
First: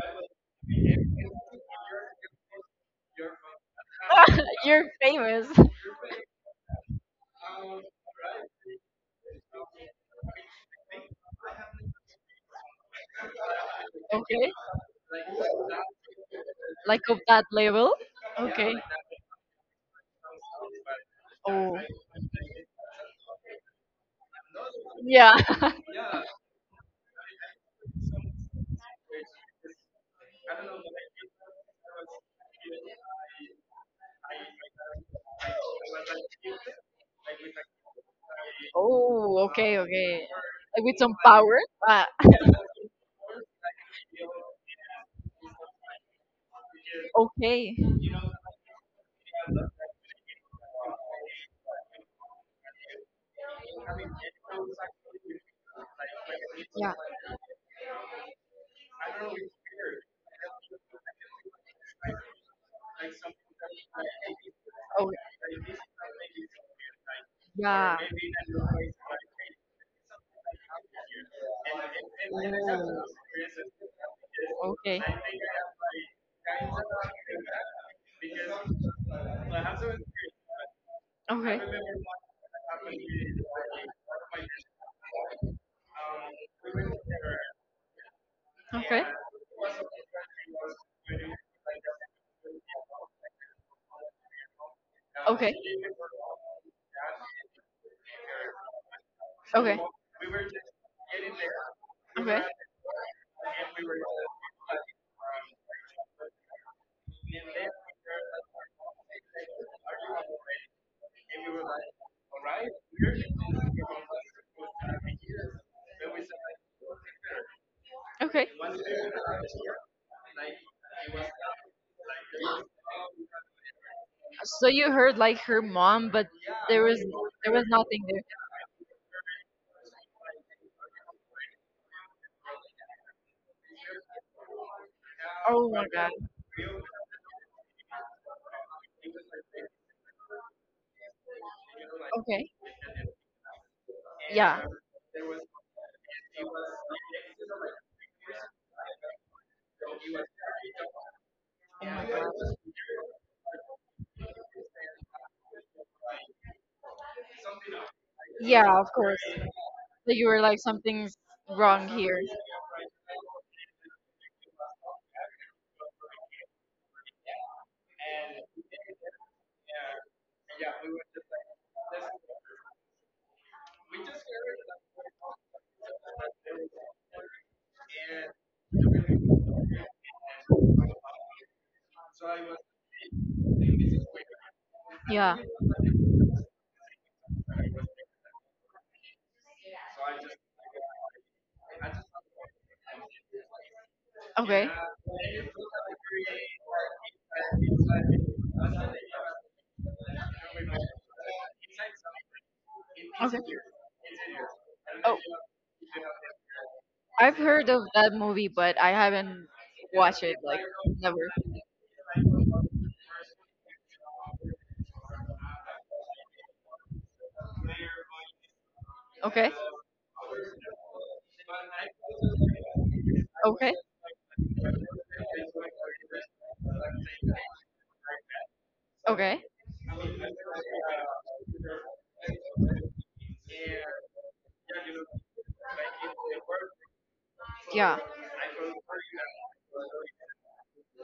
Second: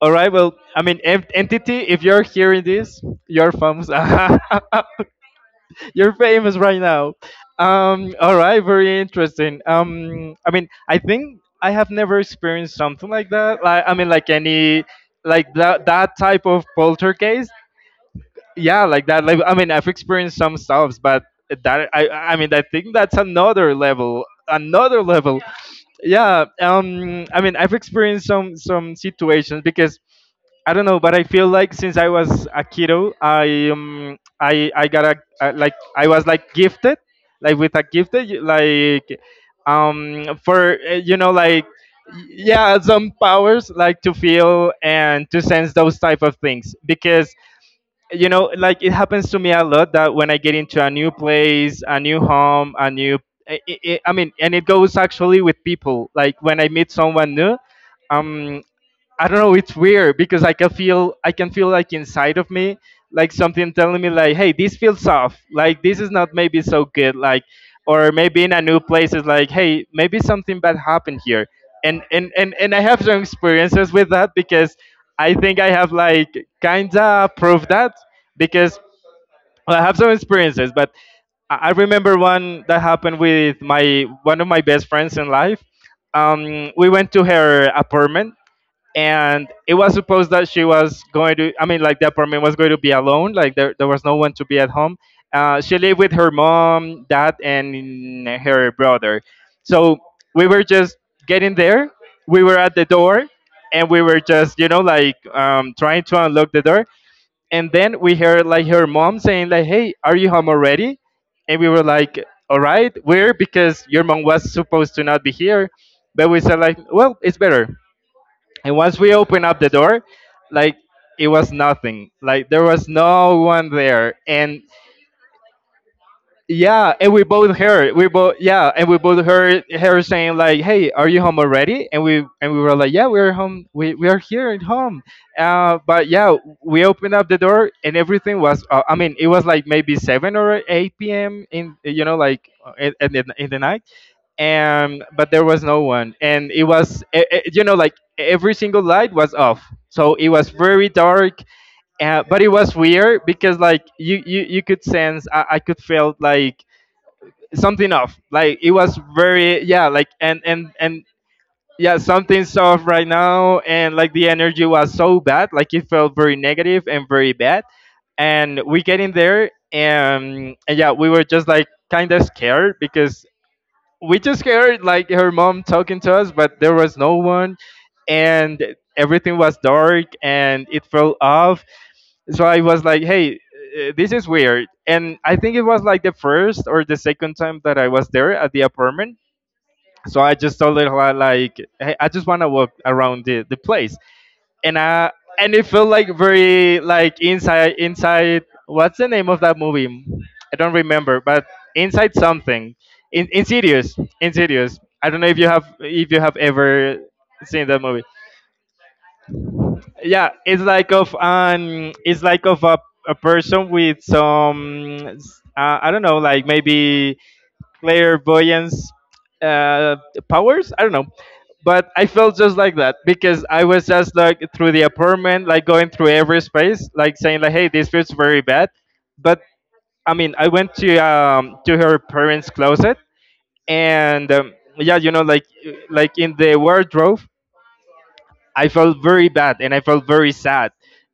Speaker 1: all right. Well, I mean, entity. If you're hearing this, you're famous.
Speaker 2: You're famous.
Speaker 1: you're famous right now. All right. Very interesting. I mean, I think I have never experienced something like that. Like, I mean, like
Speaker 2: Okay,
Speaker 1: any, like that type of
Speaker 2: like of that
Speaker 1: poltergeist.
Speaker 2: level. Okay.
Speaker 1: Yeah, like that. Like, I mean, I've experienced some stuffs, but
Speaker 2: Oh,
Speaker 1: that I. I mean, I think that's another level. Another
Speaker 2: yeah.
Speaker 1: level. Yeah. I mean, I've experienced some situations because I don't know, but I feel like since I was a kiddo, I got a like I was like gifted, like with a gifted like
Speaker 2: Oh, okay, okay.
Speaker 1: for
Speaker 2: Like with
Speaker 1: you
Speaker 2: some
Speaker 1: know
Speaker 2: power,
Speaker 1: like
Speaker 2: ah.
Speaker 1: yeah some powers like to feel and to sense those type of things because
Speaker 2: Okay.
Speaker 1: you know like it happens to me a lot that when I get into a new place, a new home, a new I mean, and it goes actually with people like when I meet
Speaker 2: Yeah.
Speaker 1: someone new. Um, I don't know. It's weird because I can feel like inside of me like something telling me like, hey, this feels
Speaker 2: Oh.
Speaker 1: off. Like this is not maybe so good. Like
Speaker 2: Yeah.
Speaker 1: or maybe in a new place it's like, hey, maybe something bad happened here. And I have some experiences with that because
Speaker 2: Oh. Okay.
Speaker 1: I think I have like kinda proved that because well, I have some experiences. But
Speaker 2: Okay.
Speaker 1: I
Speaker 2: Okay.
Speaker 1: remember one that happened with my one of my best friends in life. We went to her apartment,
Speaker 2: Okay. Okay.
Speaker 1: and it was supposed that she was going to, I mean, like the apartment was going to be alone, like there was no one to be at home. She lived with her mom, dad, and her brother. So we were just getting there, we
Speaker 2: Okay.
Speaker 1: were at the door, and we were just trying to unlock the door, and then we heard like her mom saying like, "Hey, are you home already?" And we were like, all right, weird, because your mom was supposed to not be here, but we said like, well, it's better.
Speaker 2: Okay.
Speaker 1: And once we opened up the door, like, it was nothing. Like there was no one there. And
Speaker 2: So you heard like her mom, but
Speaker 1: yeah,
Speaker 2: there
Speaker 1: and
Speaker 2: was
Speaker 1: we both
Speaker 2: there was
Speaker 1: heard we
Speaker 2: nothing.
Speaker 1: both yeah, and we both heard her saying like, "Hey, are you home already?" And we were like, "Yeah, we're home, we are here at home."
Speaker 2: Oh my
Speaker 1: But
Speaker 2: god.
Speaker 1: yeah, we opened up the door and everything was I mean, it was like maybe seven or eight PM in, you know, like
Speaker 2: Okay.
Speaker 1: in the night. And but there was no one, and it was you know, like every single light was off, so it was very dark.
Speaker 2: Oh my
Speaker 1: But it
Speaker 2: god.
Speaker 1: was weird, because like you could sense, I could feel like something off, like it
Speaker 2: Yeah, of
Speaker 1: was
Speaker 2: course.
Speaker 1: very, yeah, like,
Speaker 2: That you were
Speaker 1: and
Speaker 2: like,
Speaker 1: and and
Speaker 2: something's wrong
Speaker 1: yeah,
Speaker 2: here.
Speaker 1: something's off right now. And like the energy was so bad, like it felt very negative and very bad. And we get in there, and yeah, we were just like kind of scared because we just heard like her mom talking to us, but there was no one, and everything was dark and it felt off. So I was like, hey, this is weird. And I
Speaker 2: Yeah.
Speaker 1: think it was like the first or the second time that I was there at the apartment. So I just told her, like, hey, I just want to walk around the place. And
Speaker 2: Okay.
Speaker 1: I, and it felt like very like inside, inside, what's the name of that movie? I don't remember, but inside something, in,
Speaker 2: Okay.
Speaker 1: Insidious, Insidious. I don't know
Speaker 2: Oh,
Speaker 1: if you have ever
Speaker 2: I've
Speaker 1: seen
Speaker 2: heard
Speaker 1: that
Speaker 2: of
Speaker 1: movie.
Speaker 2: that movie, but I haven't
Speaker 1: Yeah,
Speaker 2: watched it.
Speaker 1: it's
Speaker 2: Like,
Speaker 1: like of
Speaker 2: never.
Speaker 1: an, it's like of a person with some I don't know, like maybe clairvoyance
Speaker 2: Okay.
Speaker 1: uh, powers. I don't know, but I felt just like that, because I
Speaker 2: Okay.
Speaker 1: was just like through the apartment, like going through every space, like saying like, "Hey, this feels very bad." But
Speaker 2: Okay.
Speaker 1: I mean, I went to her parents' closet, and yeah, you know, like in the wardrobe,
Speaker 2: Yeah.
Speaker 1: I felt very bad and I felt very sad.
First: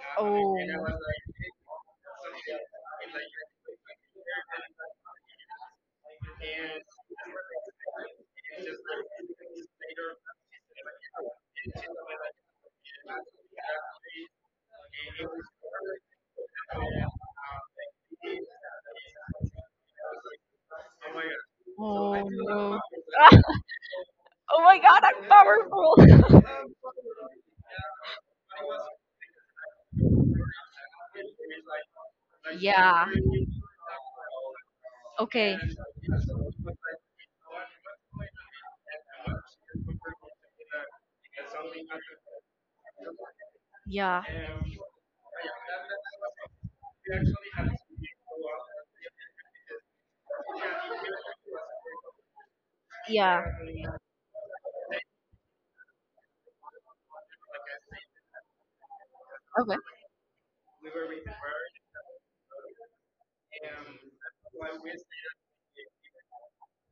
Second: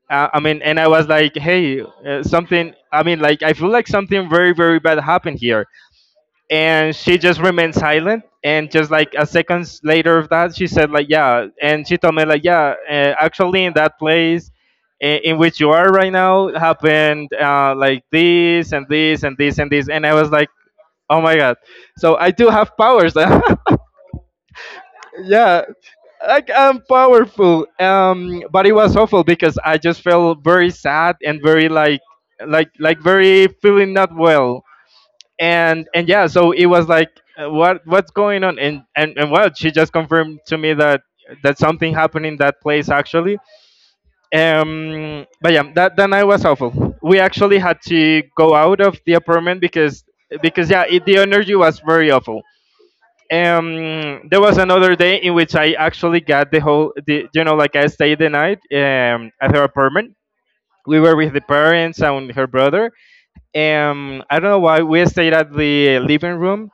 Speaker 1: I
Speaker 2: Oh.
Speaker 1: mean, and I was like, "Hey, something." I mean, like I feel like something very very bad happened here. And she just remained silent, and just like a seconds later of that, she said like, yeah, and she told me like, yeah, actually in that place, in which you are right now, happened like this and this and this and this. And I was like, oh my god,
Speaker 2: Oh
Speaker 1: so I do
Speaker 2: no.
Speaker 1: have powers.
Speaker 2: Oh my god, I'm
Speaker 1: Yeah,
Speaker 2: powerful.
Speaker 1: like I'm powerful. But it was awful, because I just felt very sad and very like, like
Speaker 2: Yeah.
Speaker 1: very feeling not well.
Speaker 2: Okay.
Speaker 1: And yeah, so it was like, what, what's going on. And well, she just confirmed to me that that something happened in that place actually.
Speaker 2: Yeah.
Speaker 1: But yeah, that night was awful. We actually had to go out of the apartment because yeah, it, the energy was very awful.
Speaker 2: Yeah.
Speaker 1: There was another day in which I actually got the whole, the, you know, like I stayed the night at
Speaker 2: Okay.
Speaker 1: her apartment. We were with the parents and her brother. I don't know why we stayed at the living room.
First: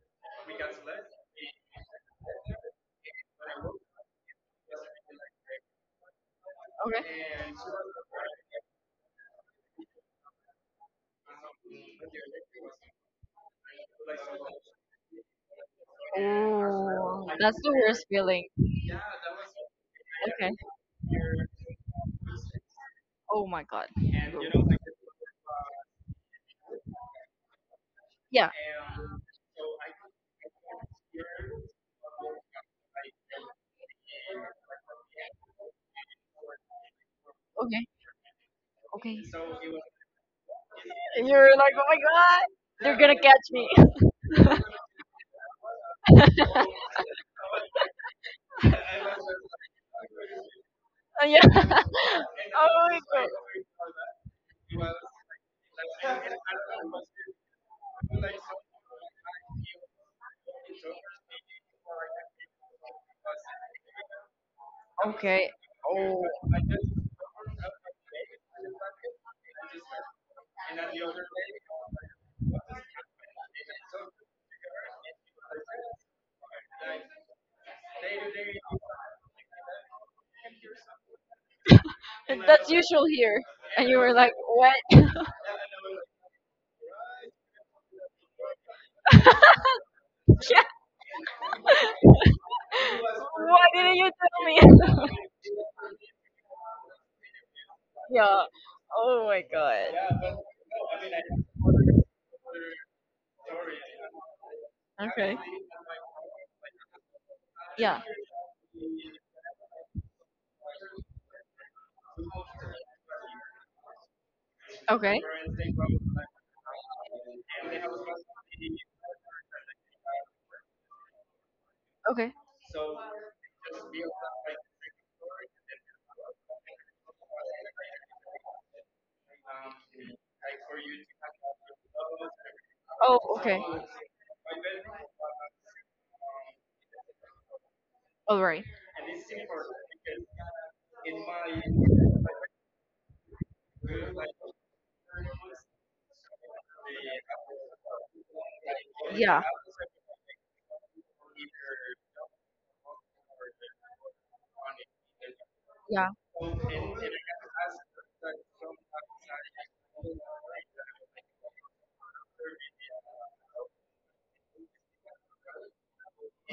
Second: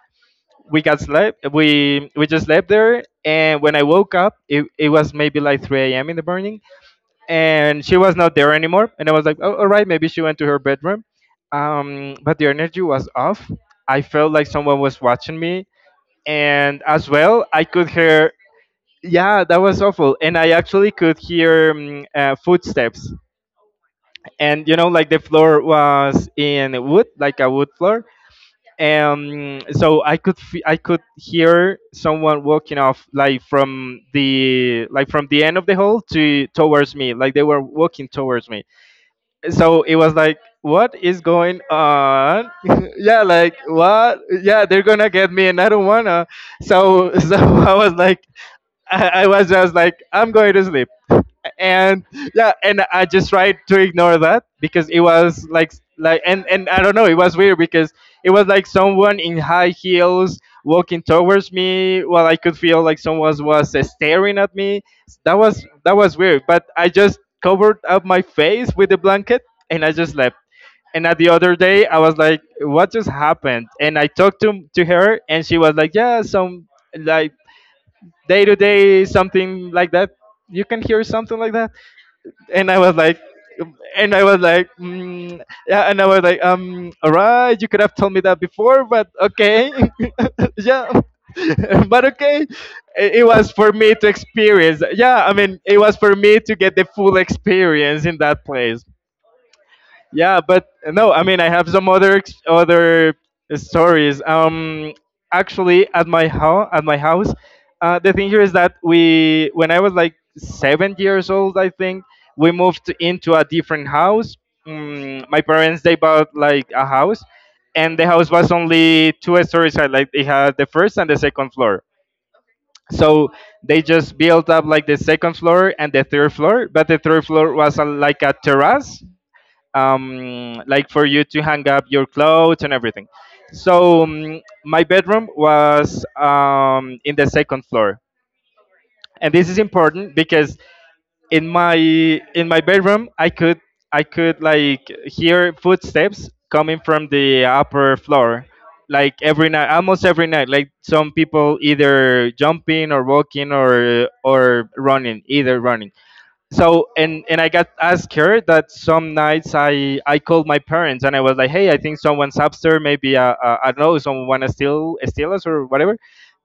Speaker 1: We got slept, we just slept there, and when I woke up, it was maybe like 3 a.m in the morning,
Speaker 2: Okay.
Speaker 1: and she was not there anymore. And I was like, oh, all right, maybe she went to her bedroom. But the energy was off. I felt like someone was watching me, and as
Speaker 2: Oh,
Speaker 1: well
Speaker 2: that's
Speaker 1: I
Speaker 2: the
Speaker 1: could
Speaker 2: worst
Speaker 1: hear,
Speaker 2: feeling.
Speaker 1: yeah, that was awful. And I
Speaker 2: Okay.
Speaker 1: actually could hear footsteps.
Speaker 2: Oh my god.
Speaker 1: And you know, like the floor was in wood, like a wood floor.
Speaker 2: Yeah.
Speaker 1: So I could I could hear someone walking off, like from the, like from the end of the hall to, towards me, like they were
Speaker 2: Okay.
Speaker 1: walking towards me.
Speaker 2: Okay.
Speaker 1: So it was like, what is going
Speaker 2: You're like, oh my
Speaker 1: on?
Speaker 2: god, they're
Speaker 1: Yeah,
Speaker 2: gonna
Speaker 1: like,
Speaker 2: catch me.
Speaker 1: what, yeah, they're gonna get me and I don't wanna. So so I was like, I was just like, I'm going to sleep.
Speaker 2: Oh, yeah.
Speaker 1: And yeah, and
Speaker 2: Oh
Speaker 1: I
Speaker 2: my
Speaker 1: just
Speaker 2: god.
Speaker 1: tried to ignore that, because it was like, and I don't know, it was weird because it was like someone in high heels walking towards me, while I could feel like someone was staring at me. that was
Speaker 2: Okay.
Speaker 1: that was weird, but I just covered up my face with a blanket, and I just slept. And at the other day I was like, what just happened? And I talked to her, and she was like, yeah, some, like, day to day something like that, you can hear something like that." And I
Speaker 2: That's
Speaker 1: was like,
Speaker 2: usual here. And
Speaker 1: and
Speaker 2: you
Speaker 1: I
Speaker 2: were
Speaker 1: was
Speaker 2: like,
Speaker 1: like,
Speaker 2: what?
Speaker 1: mm, yeah, and I was like, all right, you could have told me that before, but okay, yeah, but okay, it was for
Speaker 2: Why
Speaker 1: me to
Speaker 2: didn't you tell
Speaker 1: experience.
Speaker 2: me?
Speaker 1: Yeah, I mean, it was for me to get the full experience in that
Speaker 2: Yeah.
Speaker 1: place.
Speaker 2: Oh my
Speaker 1: Yeah,
Speaker 2: god.
Speaker 1: but no, I mean, I have some other other stories.
Speaker 2: Okay.
Speaker 1: Actually, at my house, the
Speaker 2: Yeah.
Speaker 1: thing here is that we, when I was like 7 years old, I think we moved into a different house. Mm,
Speaker 2: Okay.
Speaker 1: my parents, they bought like a house, and the house was only two stories high. Like it had the first and the second floor.
Speaker 2: Okay.
Speaker 1: So they just built up like the second floor and the third floor, but the third floor was a, like a terrace, like for you to hang up your clothes and everything.
Speaker 2: Oh, okay.
Speaker 1: So my bedroom was in the second floor,
Speaker 2: All right.
Speaker 1: and this is important because in my bedroom I could, I could like hear footsteps coming from the upper floor, like
Speaker 2: Yeah.
Speaker 1: every night, almost every night. Like some people either jumping or walking, or running, either running.
Speaker 2: Yeah.
Speaker 1: So and I got asked her that some nights I called my parents, and I was like, hey, I think someone's upstairs, maybe I don't know, someone wanna steal us or whatever.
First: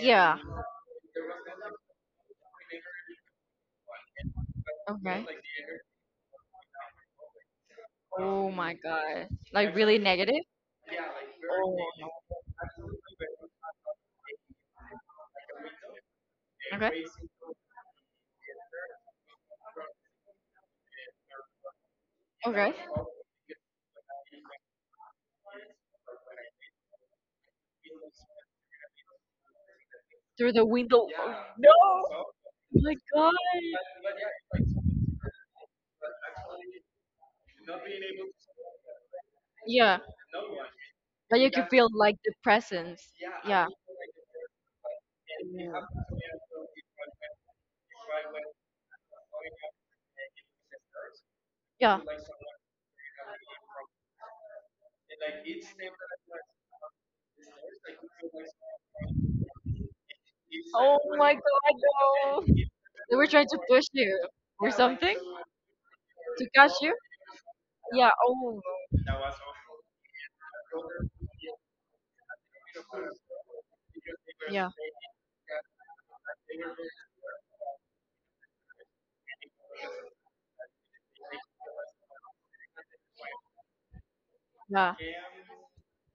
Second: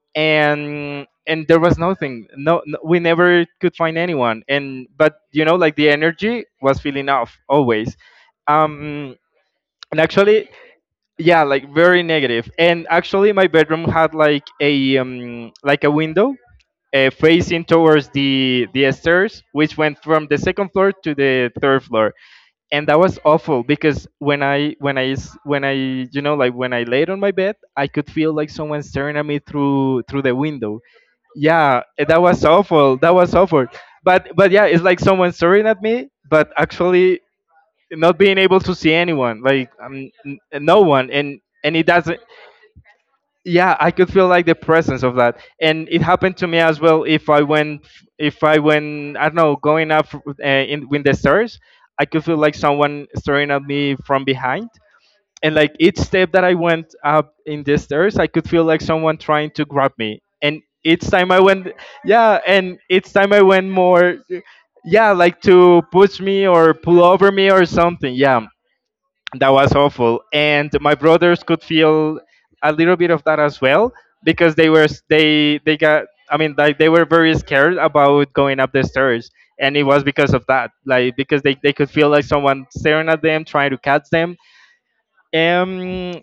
Speaker 2: Yeah.
Speaker 1: And there was nothing, no, we never could find anyone. And but
Speaker 2: Okay.
Speaker 1: you know, like the energy was feeling off always.
Speaker 2: Oh my
Speaker 1: um
Speaker 2: god. Like
Speaker 1: and
Speaker 2: really
Speaker 1: actually,
Speaker 2: negative?
Speaker 1: yeah, like very negative, negative. And actually my bedroom had like a window,
Speaker 2: Okay.
Speaker 1: facing towards the stairs, which went from the second floor to the third floor.
Speaker 2: Okay.
Speaker 1: And that was awful, because when I, when I, you know, like when I laid on my bed, I could feel like someone staring at me through, through the
Speaker 2: Through
Speaker 1: window.
Speaker 2: the window. Oh,
Speaker 1: Yeah,
Speaker 2: no.
Speaker 1: that was awful.
Speaker 2: Oh my
Speaker 1: That was
Speaker 2: god.
Speaker 1: awful. But yeah, it's like someone staring at me, but actually not being able to see anyone, like
Speaker 2: Yeah.
Speaker 1: no one,
Speaker 2: But you
Speaker 1: and it
Speaker 2: can
Speaker 1: does,
Speaker 2: feel like the presence.
Speaker 1: yeah,
Speaker 2: Yeah.
Speaker 1: I could feel like the presence of that. And it happened to me as well, if I went, if I went, I don't know, going up in with the stairs, I
Speaker 2: Yeah.
Speaker 1: could feel like someone staring at me from behind. And like each step that I went up in the stairs, I could feel like someone trying to grab me. And each time I went, yeah, and each
Speaker 2: They were
Speaker 1: time I
Speaker 2: trying to
Speaker 1: went
Speaker 2: push
Speaker 1: more,
Speaker 2: you or
Speaker 1: yeah,
Speaker 2: something,
Speaker 1: like to push me
Speaker 2: to
Speaker 1: or
Speaker 2: catch you.
Speaker 1: pull over me or
Speaker 2: Yeah.
Speaker 1: something, yeah.
Speaker 2: Oh.
Speaker 1: That was awful. And my brothers could feel a little bit of that as well, because they
Speaker 2: Yeah.
Speaker 1: were s- they they got, I mean, like they were very scared about going up the stairs. And it was because of that, like because they could feel like someone staring at them, trying to catch them.
Speaker 2: Yeah.
Speaker 1: um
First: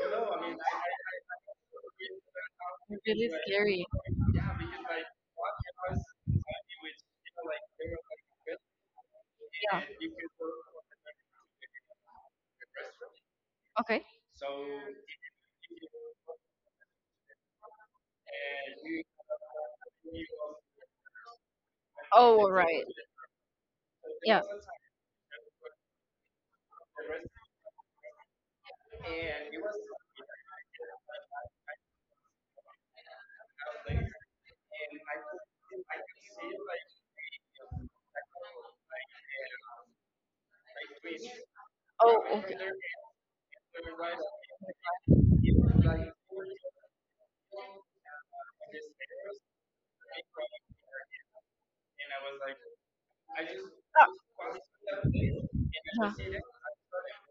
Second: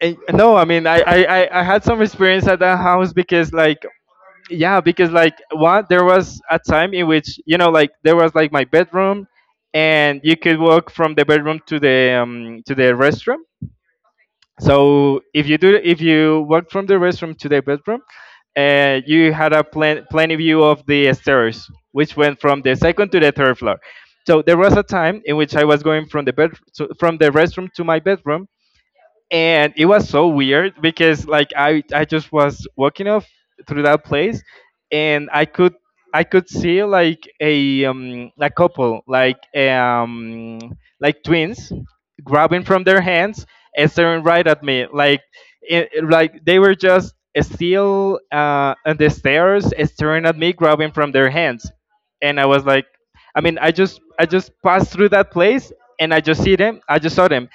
Speaker 1: and no, I mean, I had some experience at that house,
Speaker 2: Really
Speaker 1: because like,
Speaker 2: scary.
Speaker 1: yeah, because like what, there was a time in which, you know, like there was like my bedroom,
Speaker 2: Yeah.
Speaker 1: and you could walk from the bedroom to the restroom.
Speaker 2: Okay.
Speaker 1: So if you do, if you walk from the restroom to the bedroom, you had a plenty view of the stairs, which went
Speaker 2: Oh,
Speaker 1: from
Speaker 2: all
Speaker 1: the
Speaker 2: right.
Speaker 1: second to the third floor. So there
Speaker 2: Yeah.
Speaker 1: was a time in which I was going from from the restroom to my bedroom, and it was so weird because like I just was walking off through that place, and I could see like a couple like twins
Speaker 2: Oh,
Speaker 1: grabbing
Speaker 2: okay.
Speaker 1: from their hands and staring right at me like they were just still on the stairs staring at me grabbing from their hands, and I was like, I mean I just
Speaker 2: Ah,
Speaker 1: passed through that place and
Speaker 2: yeah.
Speaker 1: I just saw them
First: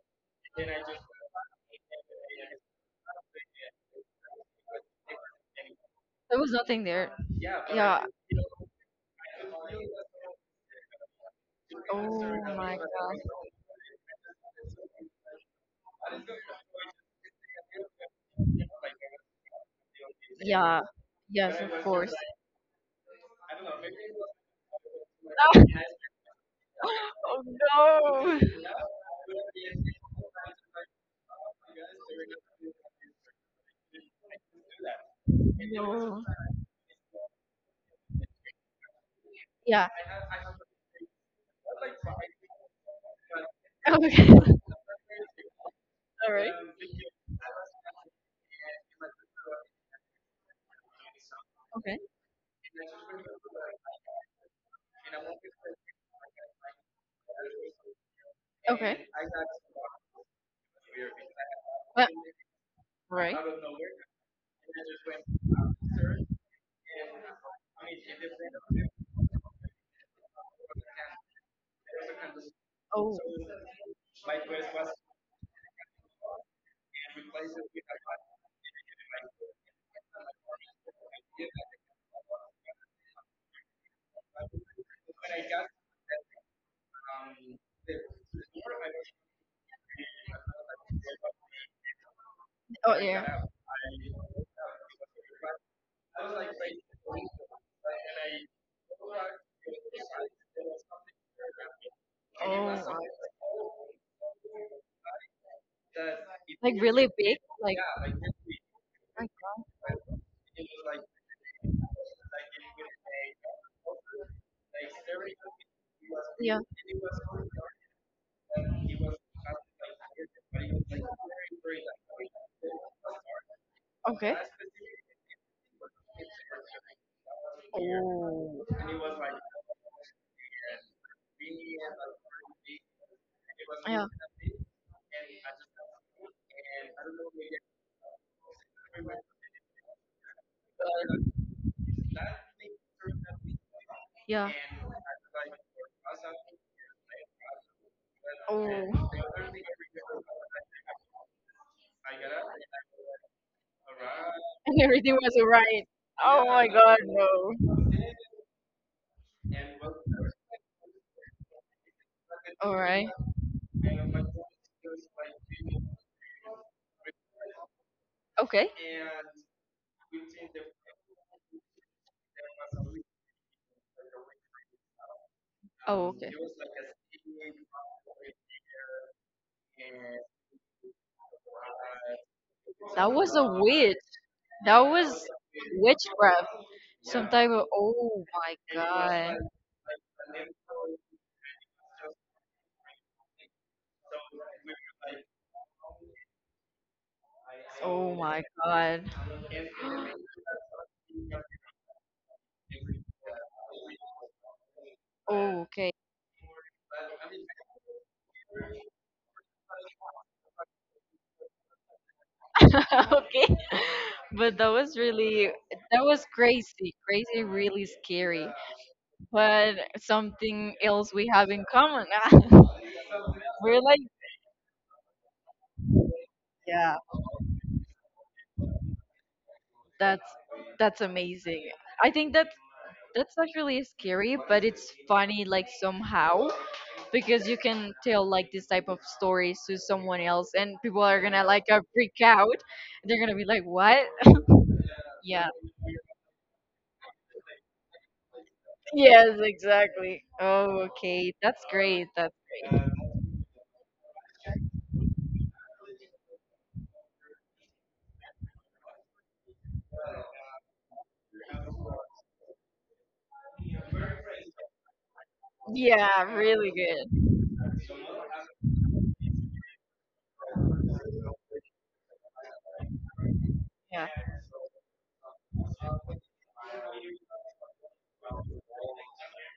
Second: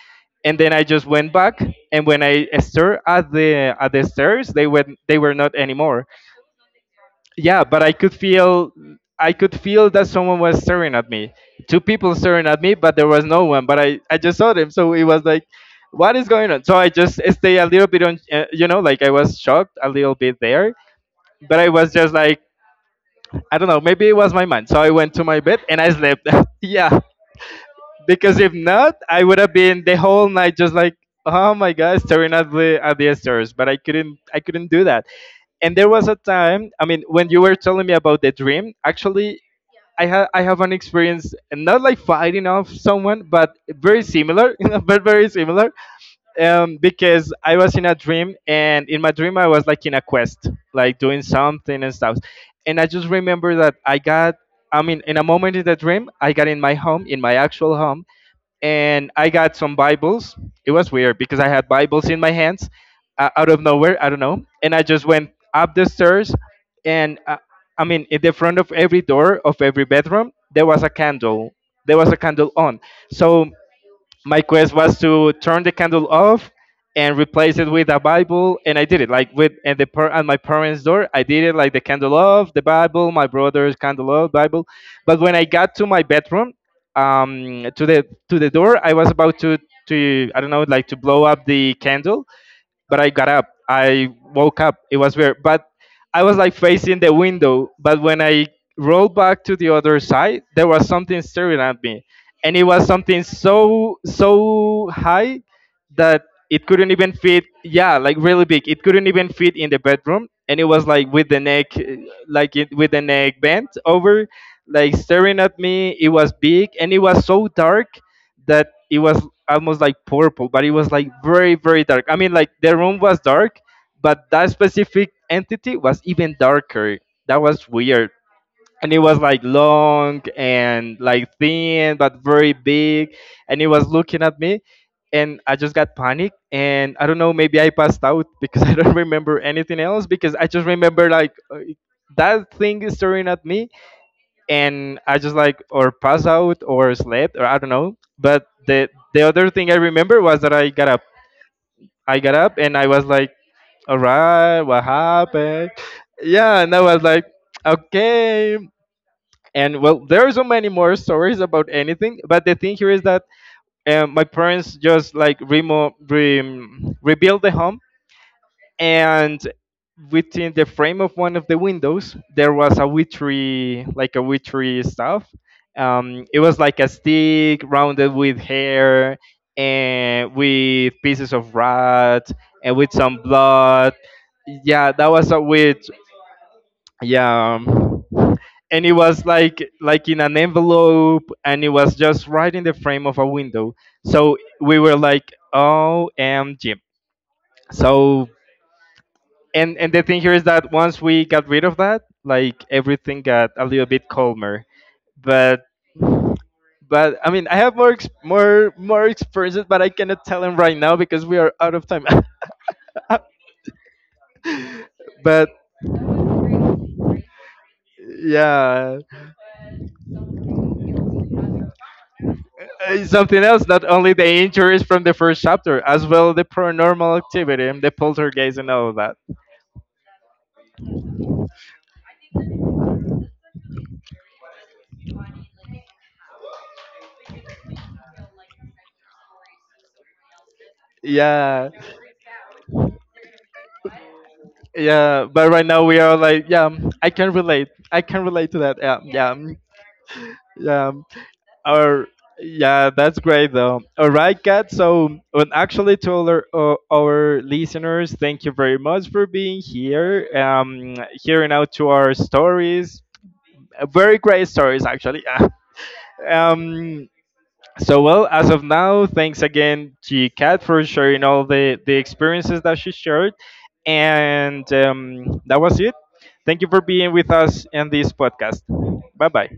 Speaker 1: and then I just went back. And when I stared at the stairs, they were not anymore.
Speaker 2: There was nothing there.
Speaker 1: Yeah, but
Speaker 2: Yeah.
Speaker 1: I could feel that someone was staring at me. Two people staring
Speaker 2: Oh
Speaker 1: at me,
Speaker 2: my
Speaker 1: but there
Speaker 2: God.
Speaker 1: was no one. But I just saw them, so it was like, what is going on? So I just stay a little bit on, like I was shocked a little bit there.
Speaker 2: Yeah. Yes,
Speaker 1: But I
Speaker 2: of
Speaker 1: was just
Speaker 2: course.
Speaker 1: like, I don't know, maybe it was my mind. So I went to my bed and I slept. Yeah.
Speaker 2: Oh
Speaker 1: Because
Speaker 2: no.
Speaker 1: if not, I would have been the whole night just like, oh my god, staring at the stars. But I couldn't do that. And there was
Speaker 2: No.
Speaker 1: a time, I mean, when you were telling me about the dream, actually
Speaker 2: Yeah.
Speaker 1: I have an experience not like fighting off someone, but very
Speaker 2: Okay.
Speaker 1: similar, but very similar.
Speaker 2: All right.
Speaker 1: Because I was in a dream, and in my dream I was like in a quest, like doing something
Speaker 2: Okay.
Speaker 1: and stuff. And I just remember that I mean, in a moment in the dream, I got in my home, in my actual home,
Speaker 2: Okay.
Speaker 1: and I got some Bibles. It was weird because I had
Speaker 2: Well,
Speaker 1: Bibles in my hands
Speaker 2: all right.
Speaker 1: out of nowhere. I don't know. And I just went up the stairs, and I mean, in the front of every door of every bedroom, there was a candle. There was a candle on.
Speaker 2: Oh.
Speaker 1: So my quest was to turn the candle off and replace it with a bible, and I did it like with, and the at my parents door I did it like the candle off, the bible, my brother's candle off, bible. But when I got to my bedroom, to the door, I was about to, I don't know, like to blow up the candle,
Speaker 2: Oh
Speaker 1: but I got
Speaker 2: yeah.
Speaker 1: up. I woke up. It was weird, but I was like facing the window. But when I rolled back to the other side, there was something staring at me, and
Speaker 2: Oh
Speaker 1: it
Speaker 2: my.
Speaker 1: was something so so high that it
Speaker 2: Like
Speaker 1: couldn't
Speaker 2: really
Speaker 1: even
Speaker 2: big.
Speaker 1: fit.
Speaker 2: Like.
Speaker 1: Yeah,
Speaker 2: My
Speaker 1: like really big. It couldn't even
Speaker 2: God.
Speaker 1: fit in the bedroom, and it was like with the neck, like it, with the neck bent over, like staring at me. It was
Speaker 2: Yeah.
Speaker 1: big, and it was so dark that it was almost like purple, but it was like very, very dark. I mean, like the room was dark, but
Speaker 2: Okay.
Speaker 1: that specific entity was even darker. That was weird.
Speaker 2: Oh.
Speaker 1: And it was like long and like thin, but very big. And it was
Speaker 2: Yeah.
Speaker 1: looking at me. And I just got panicked. And I don't know, maybe I passed out because I don't remember anything else because I just remember like that thing is staring at me
Speaker 2: Yeah.
Speaker 1: and I just like or passed out or slept or I don't know. But the
Speaker 2: Oh.
Speaker 1: the other thing I remember was that I got up. I got up and I was like, all right, what
Speaker 2: And everything was
Speaker 1: happened?
Speaker 2: alright. Oh
Speaker 1: Yeah, and
Speaker 2: my
Speaker 1: I was
Speaker 2: god,
Speaker 1: like,
Speaker 2: no.
Speaker 1: okay. And well, there are so many more stories about anything, but the thing here is
Speaker 2: Alright.
Speaker 1: that my parents just like rebuilt the home,
Speaker 2: Okay.
Speaker 1: and within the frame of one of the windows there was a witchery, like a witchery stuff.
Speaker 2: Oh, okay.
Speaker 1: It was like a stick rounded with hair and with pieces of rat and with
Speaker 2: That
Speaker 1: some
Speaker 2: was a
Speaker 1: blood.
Speaker 2: witch. That
Speaker 1: Yeah, that
Speaker 2: was
Speaker 1: was a witch.
Speaker 2: witchcraft. Some type
Speaker 1: Yeah.
Speaker 2: of. Oh my
Speaker 1: And it was
Speaker 2: god.
Speaker 1: like in an envelope, and it was just right in the frame of a window. So we were like, oh, omg.
Speaker 2: Oh
Speaker 1: So,
Speaker 2: my god.
Speaker 1: and the thing here is that once we got rid of that, like everything got a little bit calmer. But
Speaker 2: Oh, okay.
Speaker 1: but I mean, I have more ex- more more experiences, but I cannot tell them right now because we are out of time.
Speaker 2: Okay. But that was
Speaker 1: But
Speaker 2: really. That was crazy. Crazy, really scary.
Speaker 1: yeah.
Speaker 2: But something else we have in common.
Speaker 1: Something else. Not
Speaker 2: We're like,
Speaker 1: only the injuries from the first chapter, as well the
Speaker 2: yeah,
Speaker 1: paranormal activity and the poltergeist and all of that.
Speaker 2: that's that's amazing. I think that that's actually scary, but it's funny like somehow, because you can tell like this type of stories to someone else and people are gonna
Speaker 1: Yeah.
Speaker 2: freak out. They're gonna be like, "What?"
Speaker 1: Yeah, but
Speaker 2: Yeah.
Speaker 1: right now we are like, yeah, mm, I can relate. I can relate to that. Yeah, yeah,
Speaker 2: Yes,
Speaker 1: mm,
Speaker 2: exactly.
Speaker 1: yeah.
Speaker 2: Oh, okay. That's
Speaker 1: Or
Speaker 2: great. That's great.
Speaker 1: yeah, that's great though. All right, Kat. So, and actually, to all our listeners, thank you very much for being here, hearing out to our stories. Very great stories, actually.
Speaker 2: Yeah, really
Speaker 1: Um,
Speaker 2: good.
Speaker 1: so well, as of now, thanks again to Kat for sharing all the experiences that she shared,
Speaker 2: Yeah.
Speaker 1: and that was it. Thank you for being with us in this podcast. Bye bye.